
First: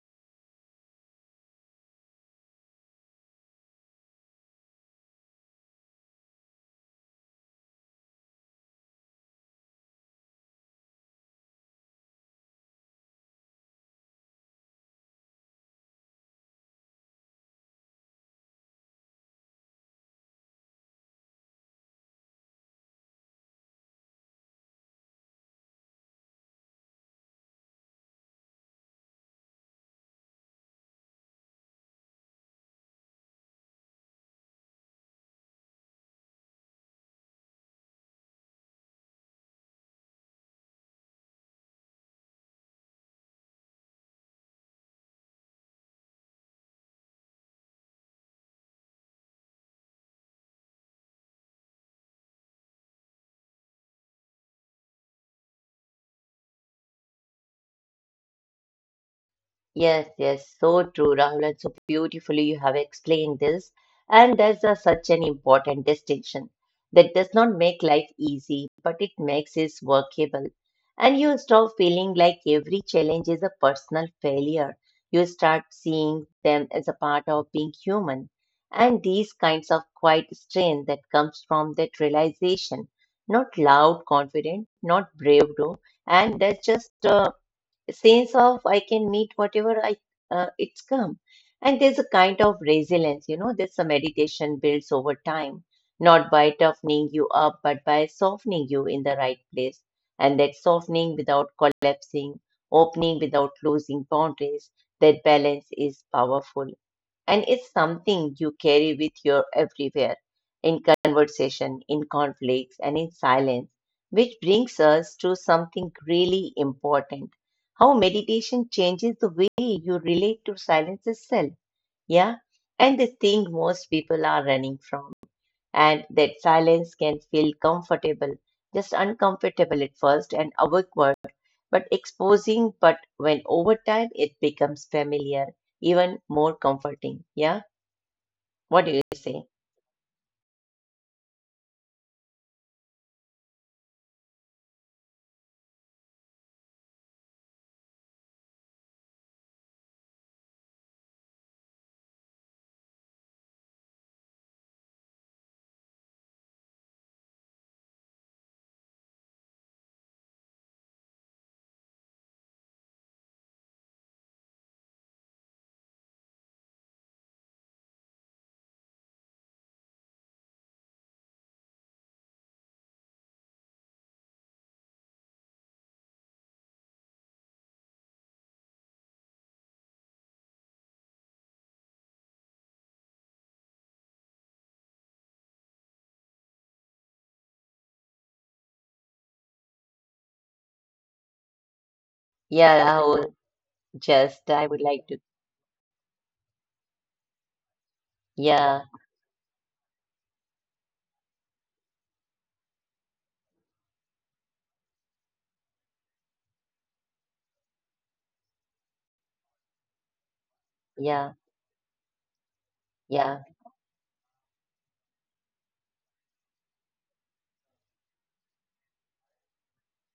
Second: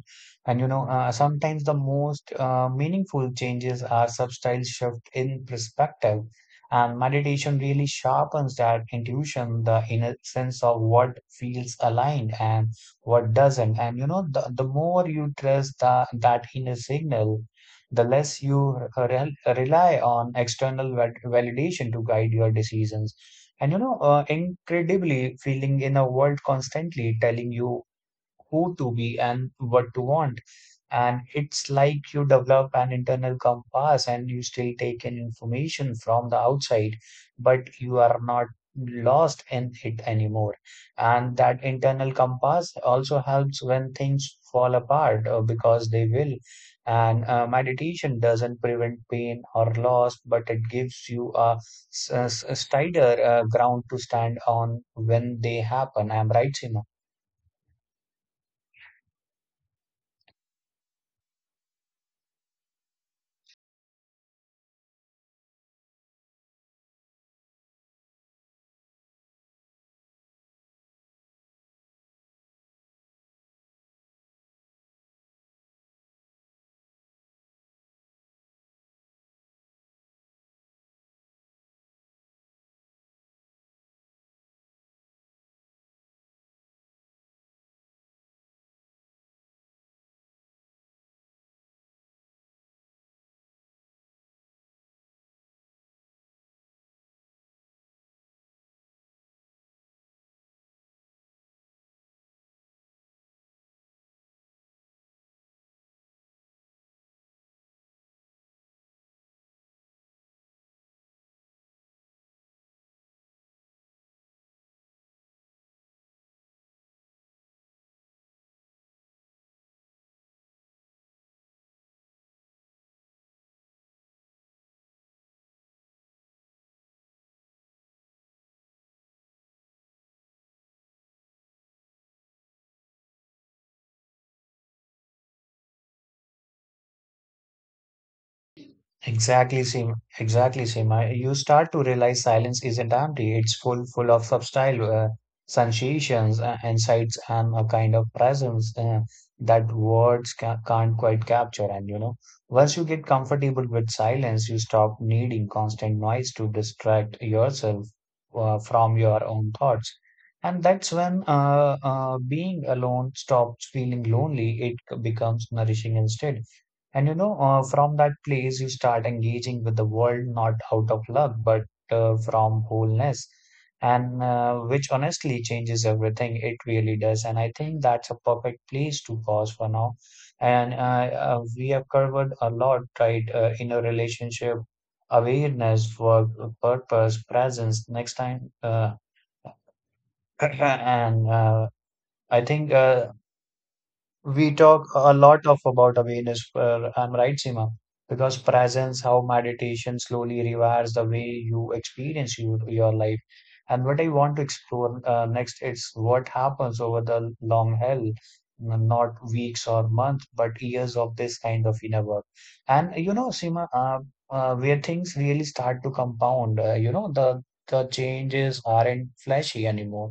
And you know, sometimes the most meaningful changes are subtle shift in perspective and meditation really sharpens that intuition, the inner sense of what feels aligned and what doesn't. And you know, the more you trust that inner signal, the less you rely on external validation to guide your decisions. And you know, incredibly, feeling in a world constantly telling you who to be and what to want. And it's like you develop an internal compass and you still take in information from the outside, but you are not lost in it anymore. And that internal compass also helps when things fall apart because they will. And meditation doesn't prevent pain or loss, but it gives you a steadier ground to stand on when they happen. I'm right, Sima? Yes, yes, so true, Rahul, and so beautifully you have explained this. And there's a, such an important distinction that does not make life easy, but it makes it workable. And you stop feeling like every challenge is a personal failure. You start seeing them as a part of being human. And these kinds of quiet strength that comes from that realization, not loud, confident, not brave, though, and that's just sense of I can meet whatever I it's come. And there's a kind of resilience, you know, this meditation builds over time, not by toughening you up, but by softening you in the right place. And that softening without collapsing, opening without losing boundaries, that balance is powerful. And it's something you carry with you everywhere, in conversation, in conflicts, and in silence, which brings us to something really important, how meditation changes the way you relate to silence itself. Yeah. And the thing most people are running from. And that silence can feel comfortable, just uncomfortable at first and awkward, but exposing. But when over time it becomes familiar, even more comforting. Yeah. What do you say? Exactly same. I, you start to realize silence isn't empty. It's full, full of subtle sensations, insights, and a kind of presence that words ca can't quite capture. And you know, once you get comfortable with silence, you stop needing constant noise to distract yourself from your own thoughts. And that's when being alone stops feeling lonely. It becomes nourishing instead. And you know, from that place, you start engaging with the world not out of luck, but from wholeness, and which honestly changes everything. It really does. And I think that's a perfect place to pause for now. And We have covered a lot, right? In a relationship, awareness, work, purpose, presence, next time. And I think Yeah, Rahul, just we I would talk like a to. lot of about awareness, I'm right, Sima, because Yeah, presence, how meditation slowly rewires the way you experience your life. And what I want to explore next is what happens over the long haul, not weeks or months but years of yeah, this kind of inner work. And you know, yeah. Sima, where things really start to compound. You know, the changes aren't flashy anymore,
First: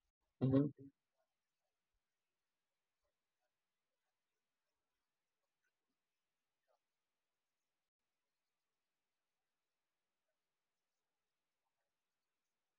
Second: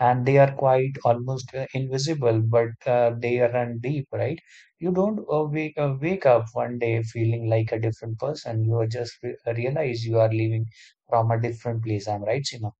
and they are Mhm. quite almost invisible, but they run deep, right? You don't wake up one day feeling like a different person. You are just re realize you are living from a different place. I'm right, Sima?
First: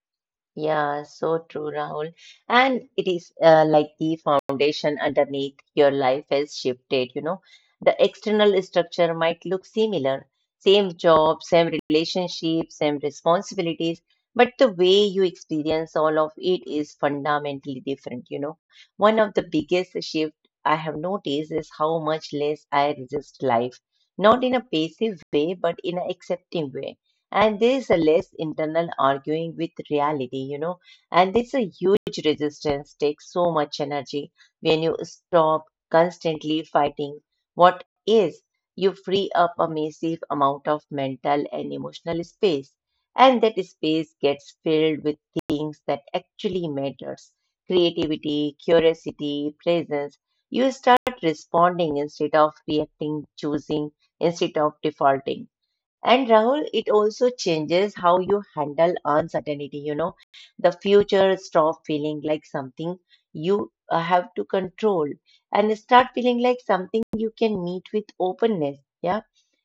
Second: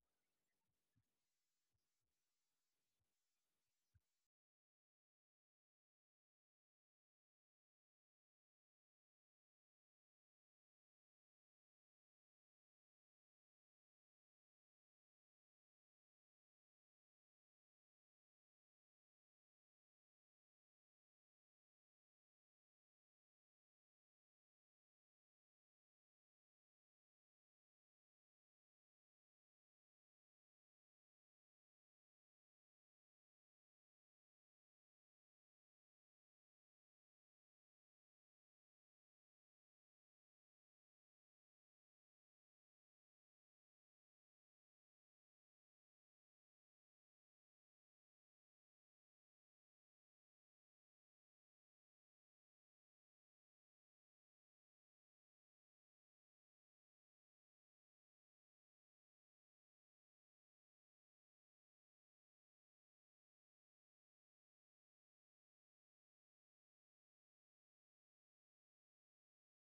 Yeah, so true, Rahul. And it is like the foundation underneath your life has shifted, you know. The external structure might look similar, same job, same relationship, same responsibilities, but the way you experience all of it is fundamentally different, you know. One of the biggest shift I have noticed is how much less I resist life, not in a passive way, but in an accepting way, and there's a less internal arguing with reality, you know, and there's a huge resistance, takes so much energy when you stop constantly fighting what is. You free up a massive amount of mental and emotional space, and that space gets filled with things that actually matters, creativity, curiosity, presence. You start responding instead of reacting, choosing instead of defaulting, and Rahul, it also changes how you handle uncertainty. You know, the future stop feeling like something you have to control and start feeling like something you can meet with openness. Yeah.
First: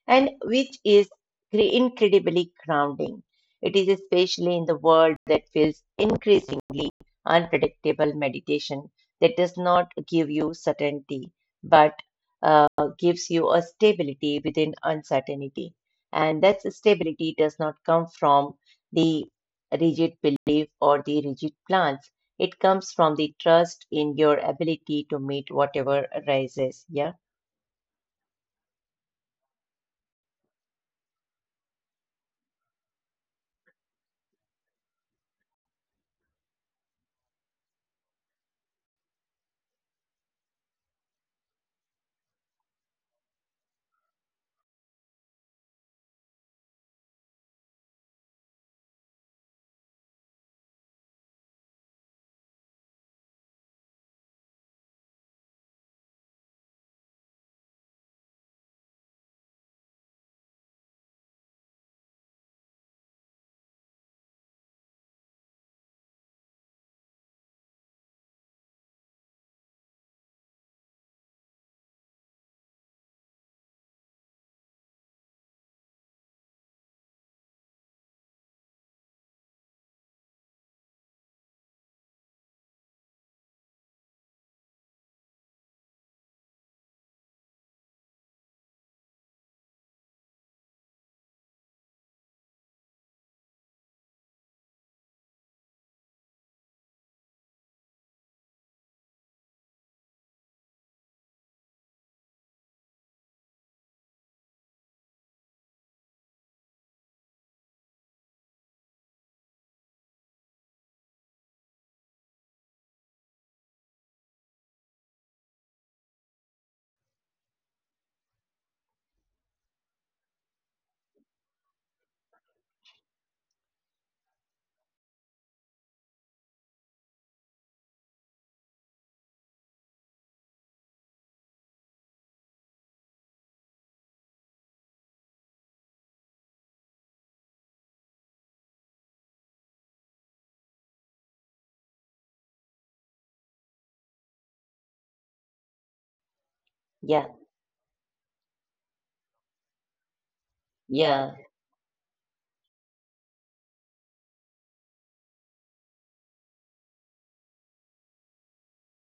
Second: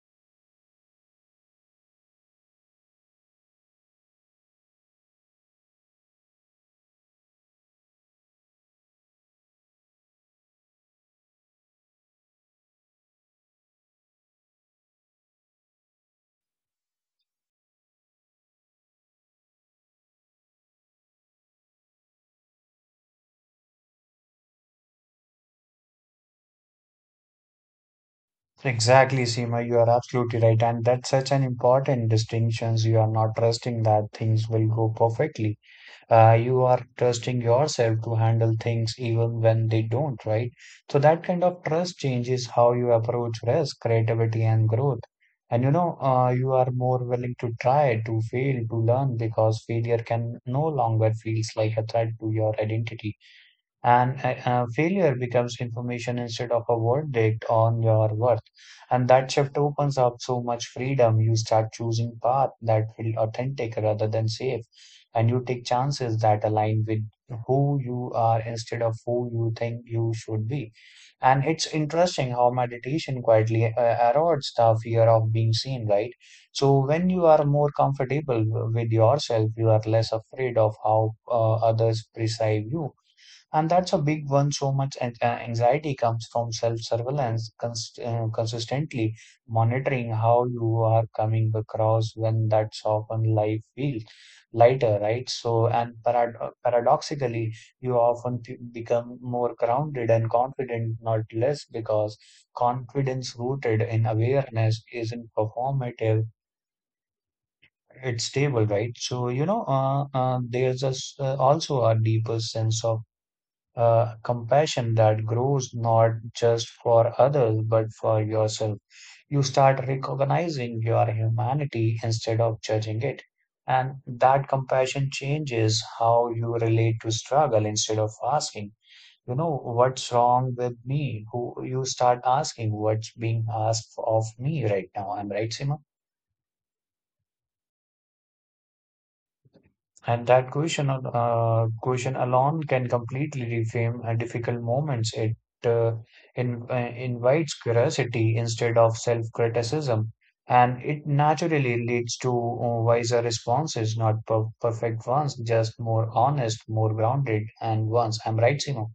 And which is incredibly grounding. It is especially in the world that feels increasingly unpredictable meditation that does not give you certainty, but uh, gives you a stability within uncertainty. And that stability does not come from the rigid belief or the rigid plans. It comes from the trust in your ability to meet whatever arises. Yeah, Exactly, Seema, you are absolutely right. And that's such an important distinction. You are not trusting that things will go perfectly. You are trusting yourself to handle things even when they don't, right? So that kind of trust changes how you approach risk, creativity, and growth. And you know, you are more willing to try, to fail, to learn because failure can no longer feels like a threat to your identity. And Failure becomes information instead of a verdict on your worth, and that shift opens up so much freedom. You start choosing paths that feel authentic rather than safe, and you take chances that align with who you are instead of who you think you should be. And it's interesting how meditation quietly erodes the fear of being seen, right? So when you are more comfortable with yourself, you are less afraid of how others perceive you, and that's a big one. So much anxiety comes from self-surveillance, consistently monitoring how you are coming across when that's often life feels lighter, right? So, and paradoxically, you often p become more grounded and confident, not less, because confidence rooted in awareness isn't performative, it's stable, right? So, you know, there's a s also a deeper sense of compassion that grows not just for others but for yourself. You start recognizing your humanity instead of judging it. And that compassion changes how you relate to struggle. Instead of asking, you know, what's wrong with me? Who you start asking what's being asked of me right now. I'm right, Sima? And that question, question alone can completely reframe difficult moments. Uh, yeah, Invites curiosity instead of self-criticism, and it yeah. naturally leads to wiser responses, not perfect ones, just more honest, more grounded, and ones. I'm right, Simon.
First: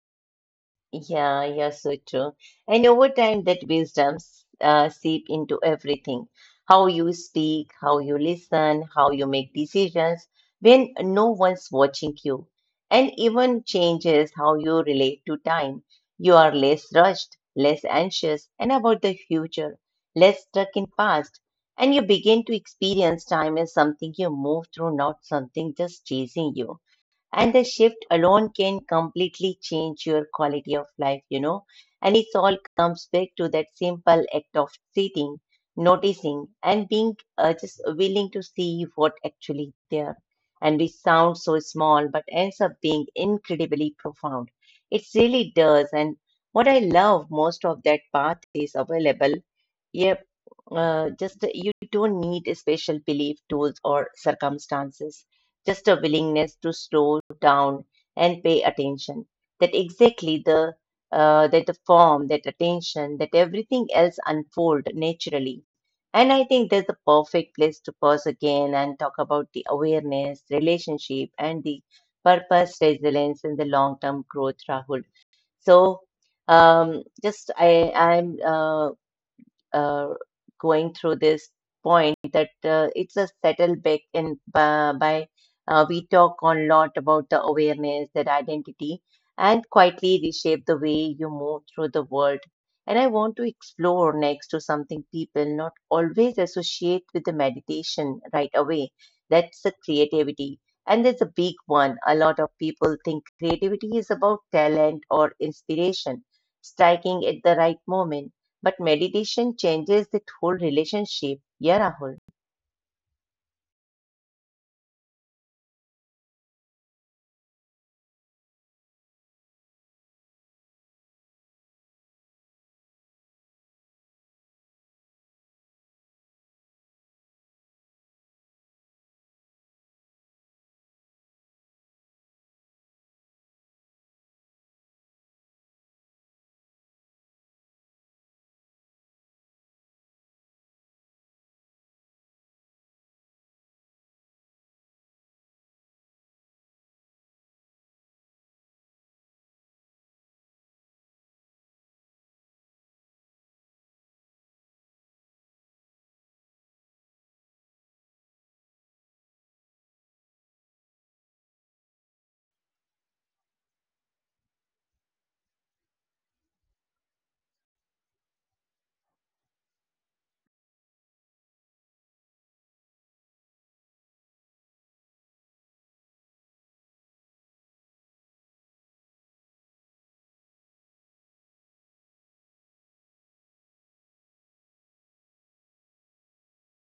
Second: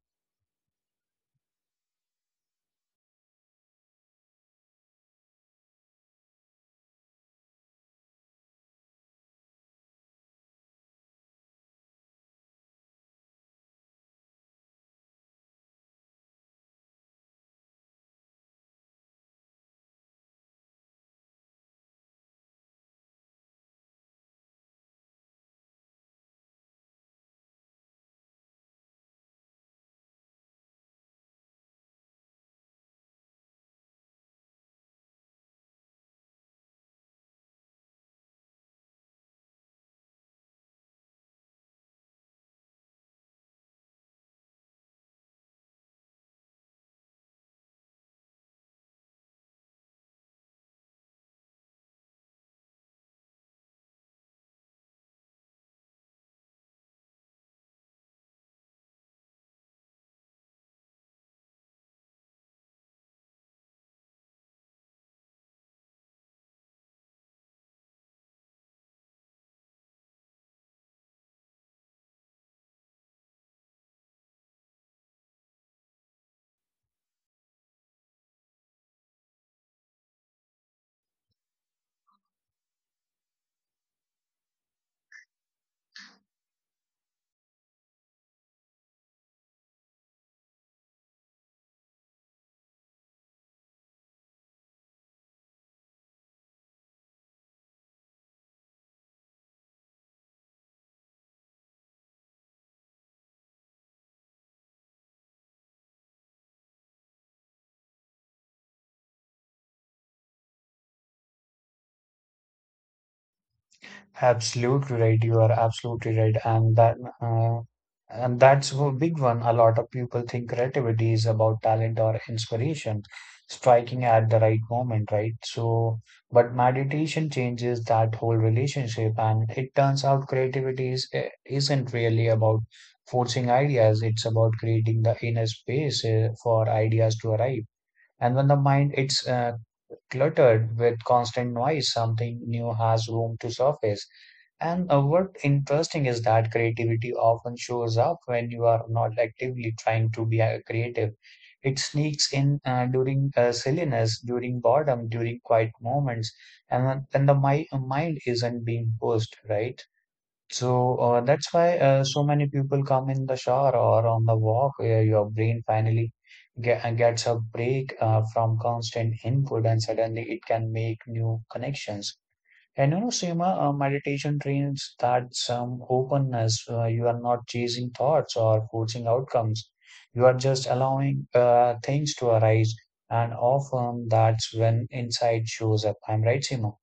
Yeah, yeah, so true. And over time, that wisdom seep into everything. How you speak, how you listen, how you make decisions when no one's watching you, and even changes how you relate to time. You are less rushed, less anxious, and about the future, less stuck in past, and you begin to experience time as something you move through, not something just chasing you. And the shift alone can completely change your quality of life, you know. And it all comes back to that simple act of sitting, noticing, and being just willing to see what actually there. And we sound so small, but ends up being incredibly profound. It really does. And what I love most of that path is available. Yep. Just you don't need a special belief, tools, or circumstances, just a willingness to slow down and pay attention. That exactly the that the form, that attention, that everything else unfold naturally. And I think that's the perfect place to pause again and talk about the awareness, relationship, and the purpose, resilience, and the long-term growth, Rahul. So just I I'm uh, going through this point that it's a settle back in by we talk a lot about the awareness, that identity, and quietly reshape the way you move through the world. And I want to explore next to something people not always associate with the meditation right away. That's the creativity. And there's a big one. A lot of people think creativity is about talent or inspiration, striking at the right moment. But meditation changes that whole relationship. Yeah, Rahul. Absolutely right. You are absolutely right, uh, and that's a big one. A lot of people think creativity is about talent or inspiration, striking at the right moment, right? So, but meditation changes that whole relationship, and it turns out creativity isn't really about forcing ideas. It's about creating the inner space for ideas to arrive. And when the mind it's cluttered with constant noise, something new has room to surface. And what interesting is that creativity often shows up when you are not actively trying to be creative. It sneaks in during silliness, during boredom, during quiet moments, and when the mi mind isn't being pushed, right? So that's why so many people come in the shower or on the walk where your brain finally gets a break from constant input and suddenly it can make new connections. And you know, Seema, meditation trains that some openness. You are not chasing thoughts or forcing outcomes. You are just allowing things to arise. And often that's when insight shows up. I'm right, Seema?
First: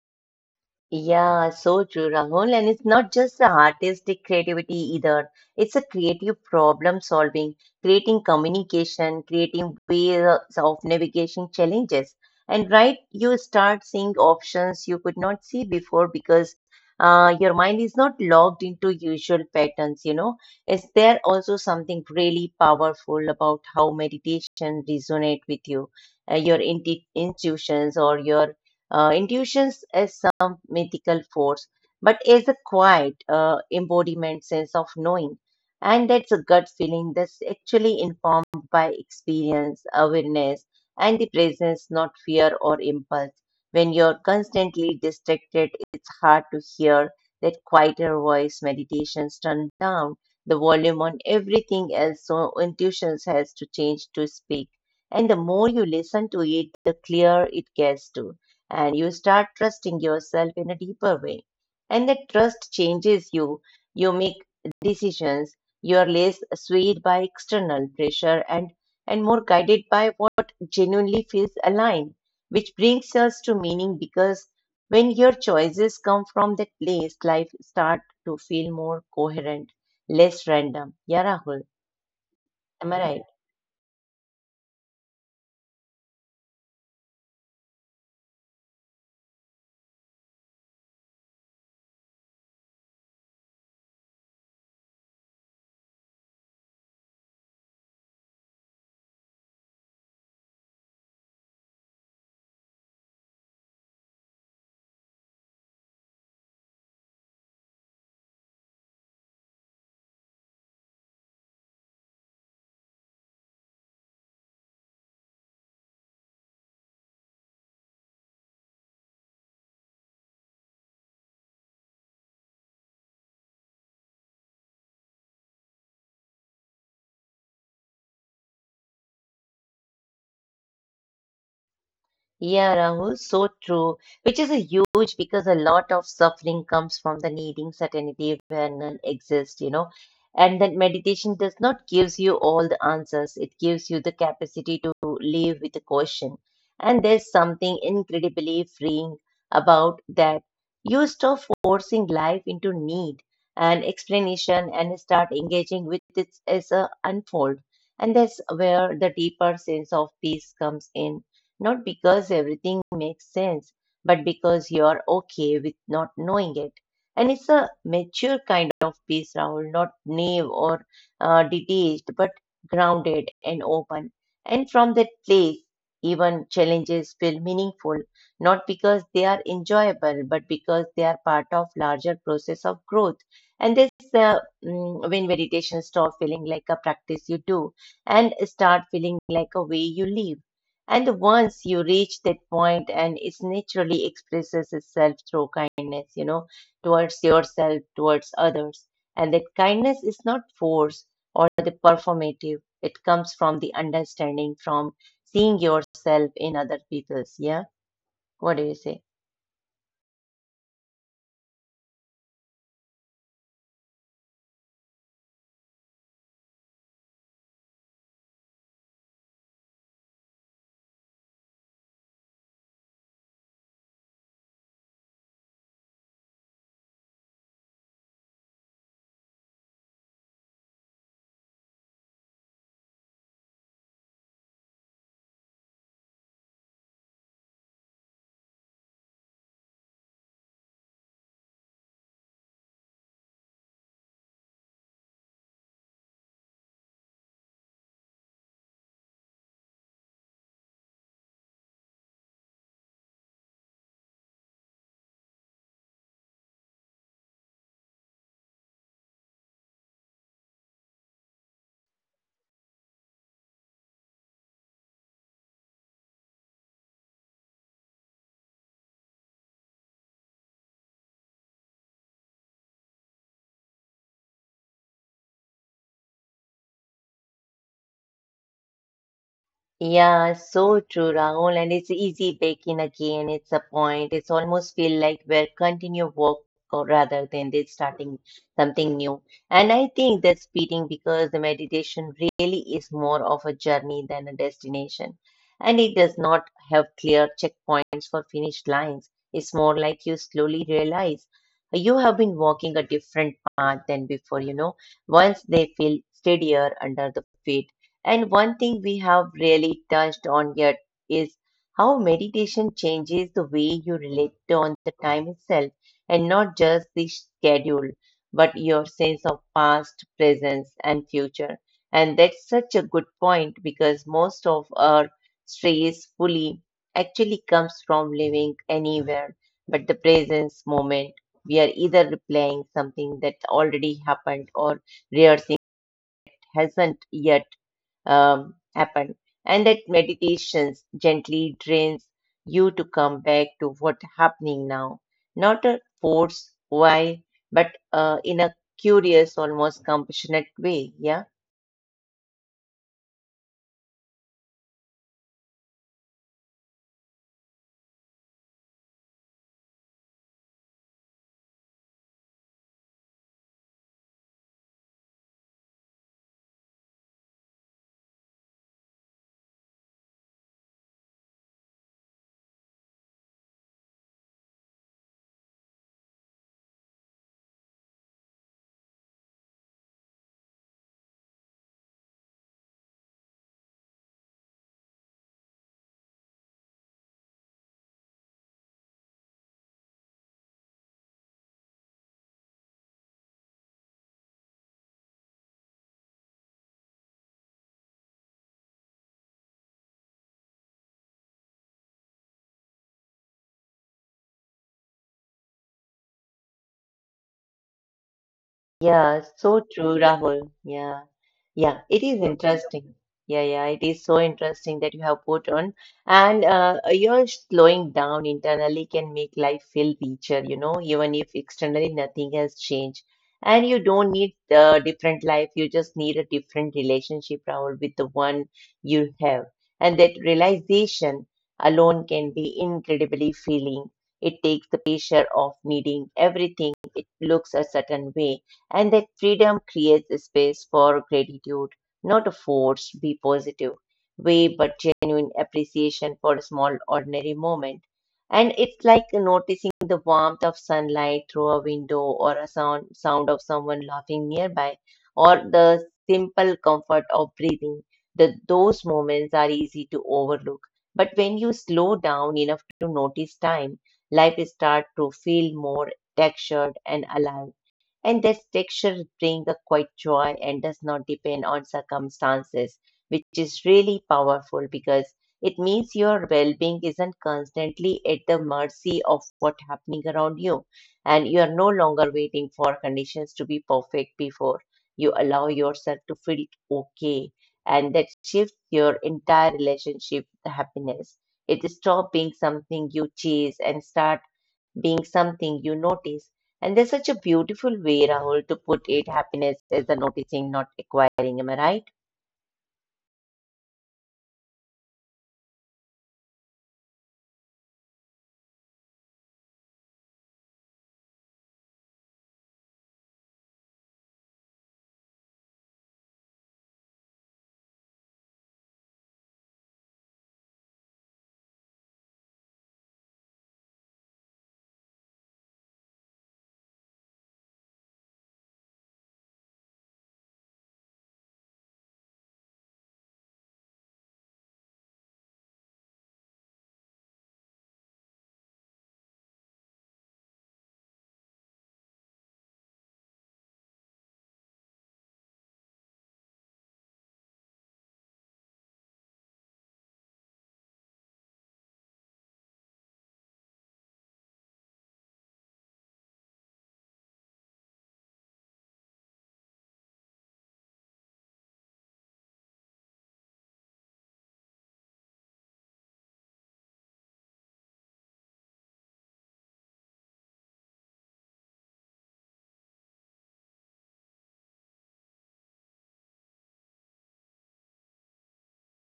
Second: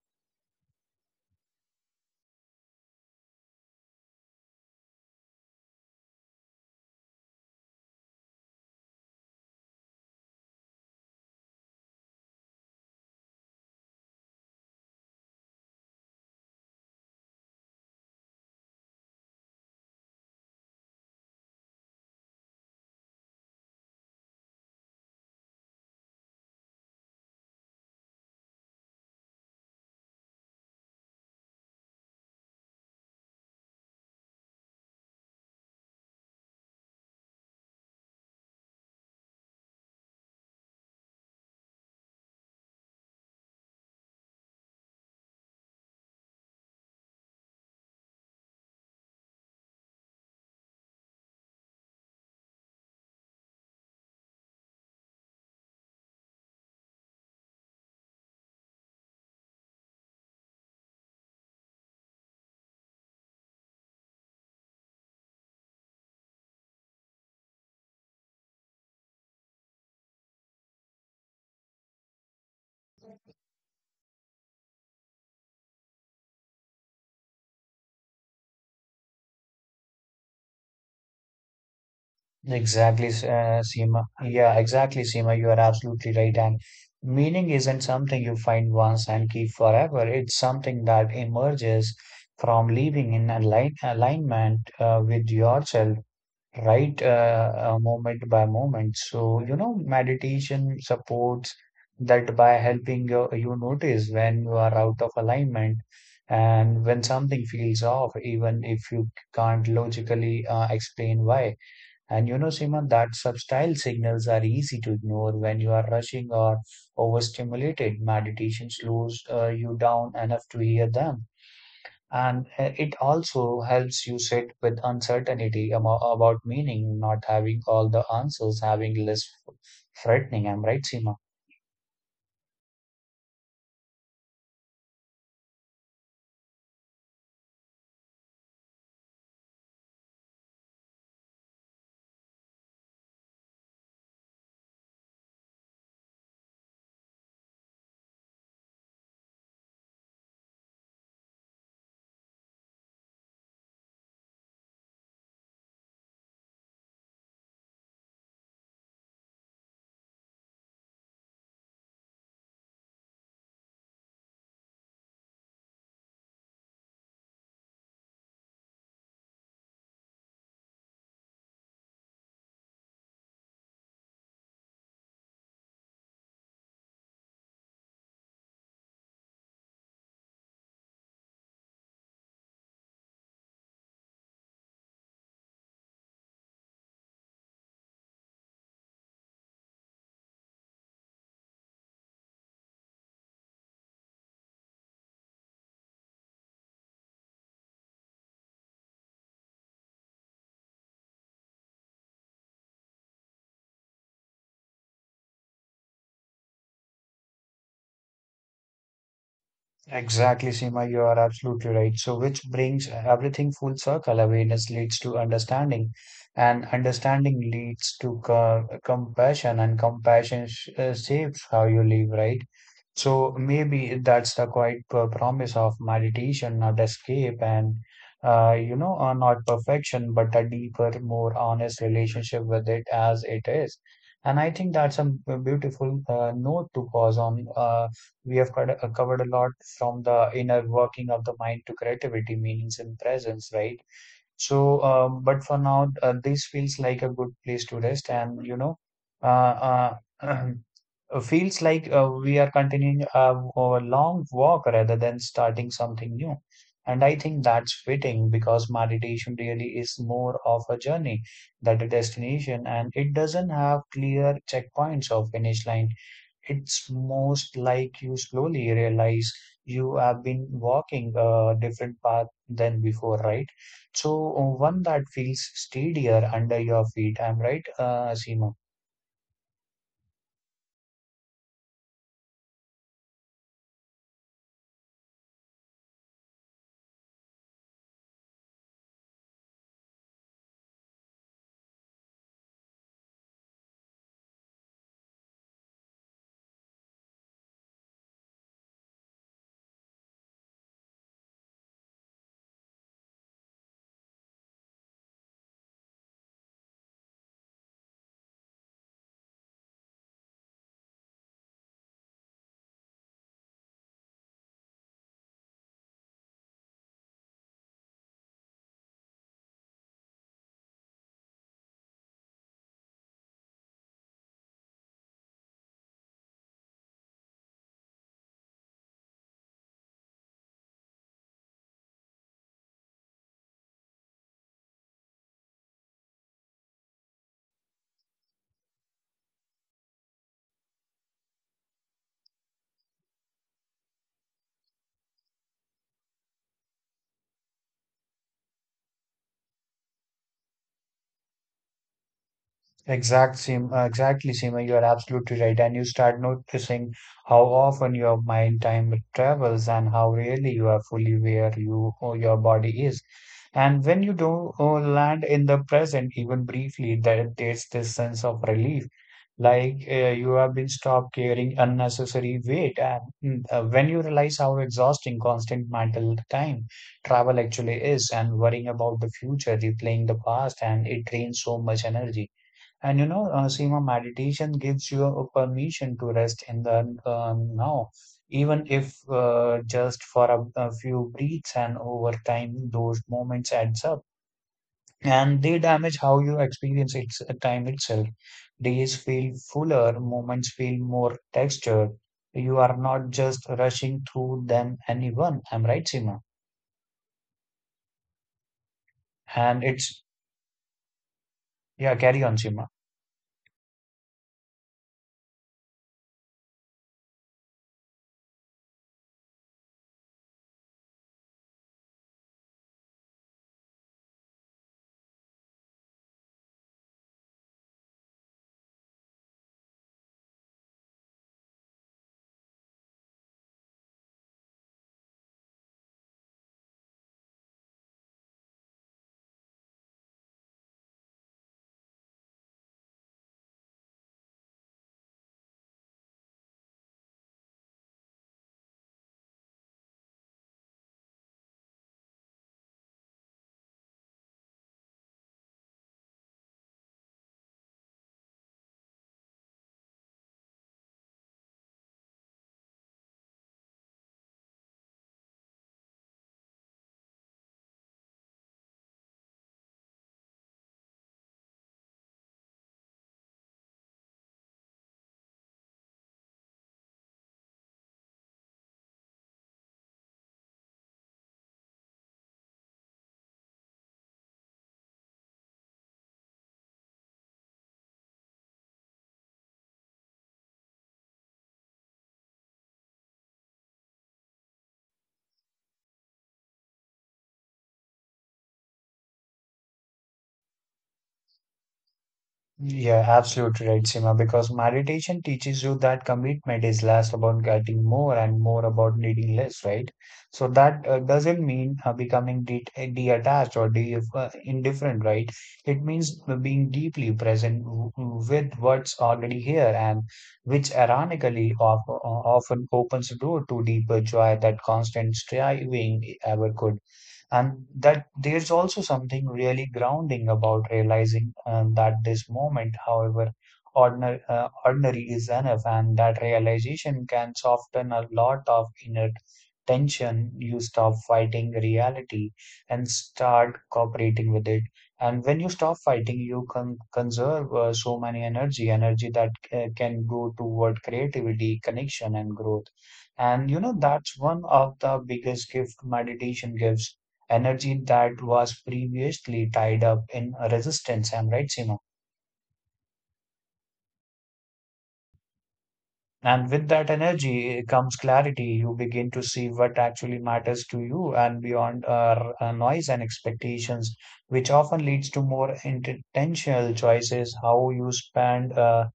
Yeah, so true, Rahul. And it's not just the artistic creativity either. It's a creative problem solving, creating communication, creating ways of navigating challenges. And right, you start seeing options you could not see before because your mind is not locked into usual patterns, you know. Is there also something really powerful about how meditation resonate with you, your intuitions or your intuitions as some mythical force, but as a quiet embodiment sense of knowing. And that's a gut feeling that's actually informed by experience, awareness, and the presence, not fear or impulse. When you're constantly distracted, it's hard to hear that quieter voice. Meditations turn down the volume on everything else, so intuitions has to change to speak. And the more you listen to it, the clearer it gets to and you start trusting yourself in a deeper way. And that trust changes you. You make decisions. You are less swayed by external pressure and more guided by what genuinely feels aligned, which brings us to meaning because when your choices come from that place, life start to feel more coherent, less random. Yeah, Rahul, am I right? Yeah, exactly, Seema. You are absolutely right. And meaning isn't something you find once and keep forever. It's something that emerges from living in alignment with yourself, right, moment by moment. So, you know, meditation supports that by helping you notice when you are out of alignment, and when something feels off, even if you can't logically explain why. And you know, Simon, that subtle signals are easy to ignore when you are rushing or overstimulated. Meditation slows you down enough to hear them, and it also helps you sit with uncertainty about meaning, not having all the answers, having less frightening. I'm right, Seema. Yeah, Rahul, so true, which is a huge because a lot of suffering comes from the needing certainty where none exists, you know. And that meditation does not gives you all the answers. It gives you the capacity to live with a question. And there's something incredibly freeing about that. You stop forcing life into need and explanation and start engaging with it as a unfold. And that's where the deeper sense of peace comes in not because everything makes sense, but because you're okay with not knowing it. And it's a mature kind of peace, Rahul, not naive or detached, but grounded and open. And from that place, even challenges feel meaningful, not because they are enjoyable, but because they are part of larger process of growth. And when meditation stop feeling like a practice you do, and start feeling like a way you live. And once you reach that point, and it naturally expresses itself through kindness, you know, towards yourself, towards others. And that kindness is not force or the performative, it comes from the understanding, from seeing yourself in other people's. Yeah. What do you say? Exactly, Seema, you are absolutely right. So, which brings everything full circle. Awareness leads to understanding, and understanding leads to compassion, and compassion shapes how you live, right? So, maybe that's the quite promise of meditation, not escape, and you know, not perfection, but a deeper, more honest relationship with it as it is. And I think that's a beautiful note to pause on. We have covered, a lot, from the inner working of the mind to creativity, meanings, and presence, right? So, but for now, this feels like a good place to rest, and you know, uh, uh, feels like we are continuing our long walk rather than starting something new. And I think that's fitting because meditation really is more of a journey than a destination, and it doesn't have clear checkpoints or finish line. It's most like you slowly realize you have been walking a different path than before, right? So one that feels steadier under your feet. I'm right, Seema? Yeah, so true, Rahul. And it's easy baking again. It's a point. It's almost feel like we're continue work or rather than they starting something new. And I think that's fitting because the meditation really is more of a journey than a destination. And it does not have clear checkpoints for finished lines. It's more like you slowly realize you have been walking a different path than before, you know. Once they feel steadier under the feet and one thing we have really touched on yet is how meditation changes the way you relate on the time itself and not just the schedule, but your sense of past, presence, and future. And that's such a good point because most of our stress fully actually comes from living anywhere but the presence moment. We are either replaying something that already happened or rehearsing hasn't yet happen, and that meditations gently drains you to come back to what happening now, not a force why, but in a curious, almost compassionate way. Yeah. Exact same, exactly, Seema. You are absolutely right. And you start noticing how often your mind time travels and how rarely you are fully where you or your body is. And when you do land in the present, even briefly, that there's this sense of relief, like you have been stopped carrying unnecessary weight. And when you realize how exhausting constant mental time travel actually is, and worrying about the future, replaying the past, and it drains so much energy. And you know, Seema, meditation gives you a permission to rest in the now, even if just for a few breaths, and over time, those moments adds up, and they damage how you experience it, time itself. Days feel fuller, moments feel more textured. You are not just rushing through them, anyone. I'm right, Seema. Yeah, And so true, it's, Rahul. Yeah, yeah, yeah, it is carry on, Seema. interesting. Yeah, yeah, it is so interesting that you have put on. And your slowing down internally can make life feel richer, even if externally nothing has changed. And you don't need a different life, you just need a different relationship, Rahul, with the one you have. And that realization alone can be incredibly feeling. It takes the pressure off needing everything, it looks a certain way and that freedom creates a space for gratitude, not a forced be positive way, but genuine appreciation for a small ordinary moment. And it's like noticing the warmth of sunlight through a window or a sound of someone laughing nearby or the simple comfort of breathing. Those moments are easy to overlook. But when you slow down enough to notice time, life starts to feel more textured and alive and this texture brings a quiet joy and does not depend on circumstances, which is really powerful because it means your well-being isn't constantly at the mercy of what's happening around you, and you are no longer waiting for conditions to be perfect before you allow yourself to feel okay, and that shifts your entire relationship with happiness. It stops being something you chase and start being something you notice. And there's such a beautiful way, Rahul, to put it happiness is the noticing, not acquiring. Am I right? Yeah, absolutely right, Seema, because meditation teaches you that commitment is less about getting more and more about needing less, right? So that doesn't mean becoming de detached or de indifferent, right? It means being deeply present with what's already here, and which ironically of often opens the door to deeper joy that constant striving ever could. And that there's also something really grounding about realizing that this moment, however ordinary, ordinary is enough, and that realization can soften a lot of inner tension. You stop fighting reality and start cooperating with it, and when you stop fighting you can conserve so many energy that can go toward creativity, connection, and growth. And you know, that's one of the biggest gift meditation gives: energy that was previously tied up in resistance. I'm right, Seema. And with that energy comes clarity. You begin to see what actually matters to you, and beyond noise and expectations, which often leads to more intentional choices. How you spend. Uh,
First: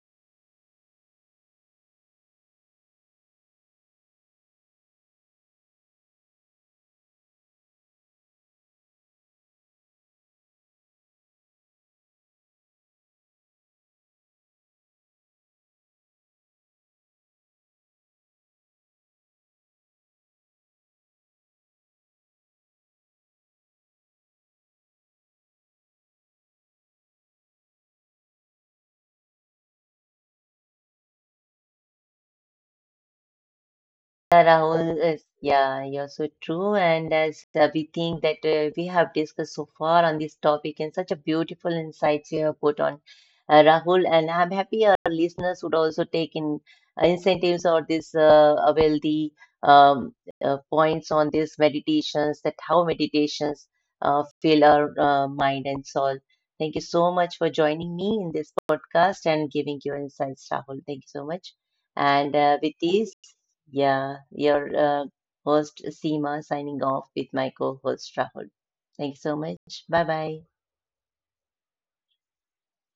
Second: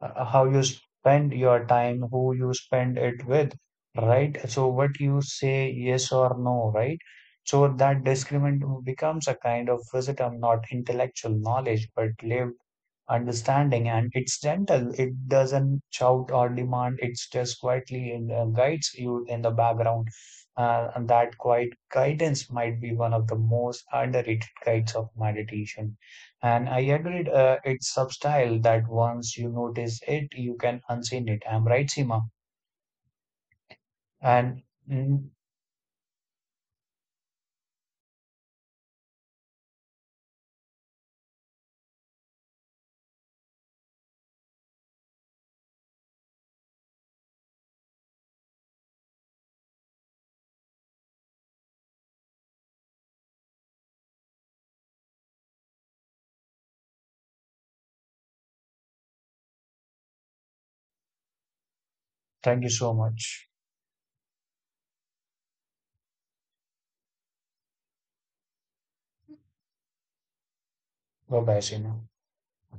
uh, How you spend your time, who you spend it with, right? So what you say yes or no, right? So that discriminant becomes a kind of wisdom, not intellectual knowledge, but lived understanding. And it's gentle, it doesn't shout or demand, it's just quietly guides you in the background, and that quiet guidance might be one of the most underrated guides of meditation. And I agreed, it's subtle that once you notice it you can unseen it. I'm right, Sima? Yeah, And Rahul, mm, is, yeah, you're so true. And as we think that we have discussed so far on this topic and such a beautiful insights you have put on, Rahul, and I'm happy our listeners would also take in incentives or this wealthy um, points on these meditations that how meditations fill our mind and soul. Thank you so much for joining me in this podcast and giving your insights, Rahul. Thank you so much. And thank you with so this, much. yeah, your host Seema signing off with my co-host Rahul. Thank you so much. Bye bye. Bye bye, Sima.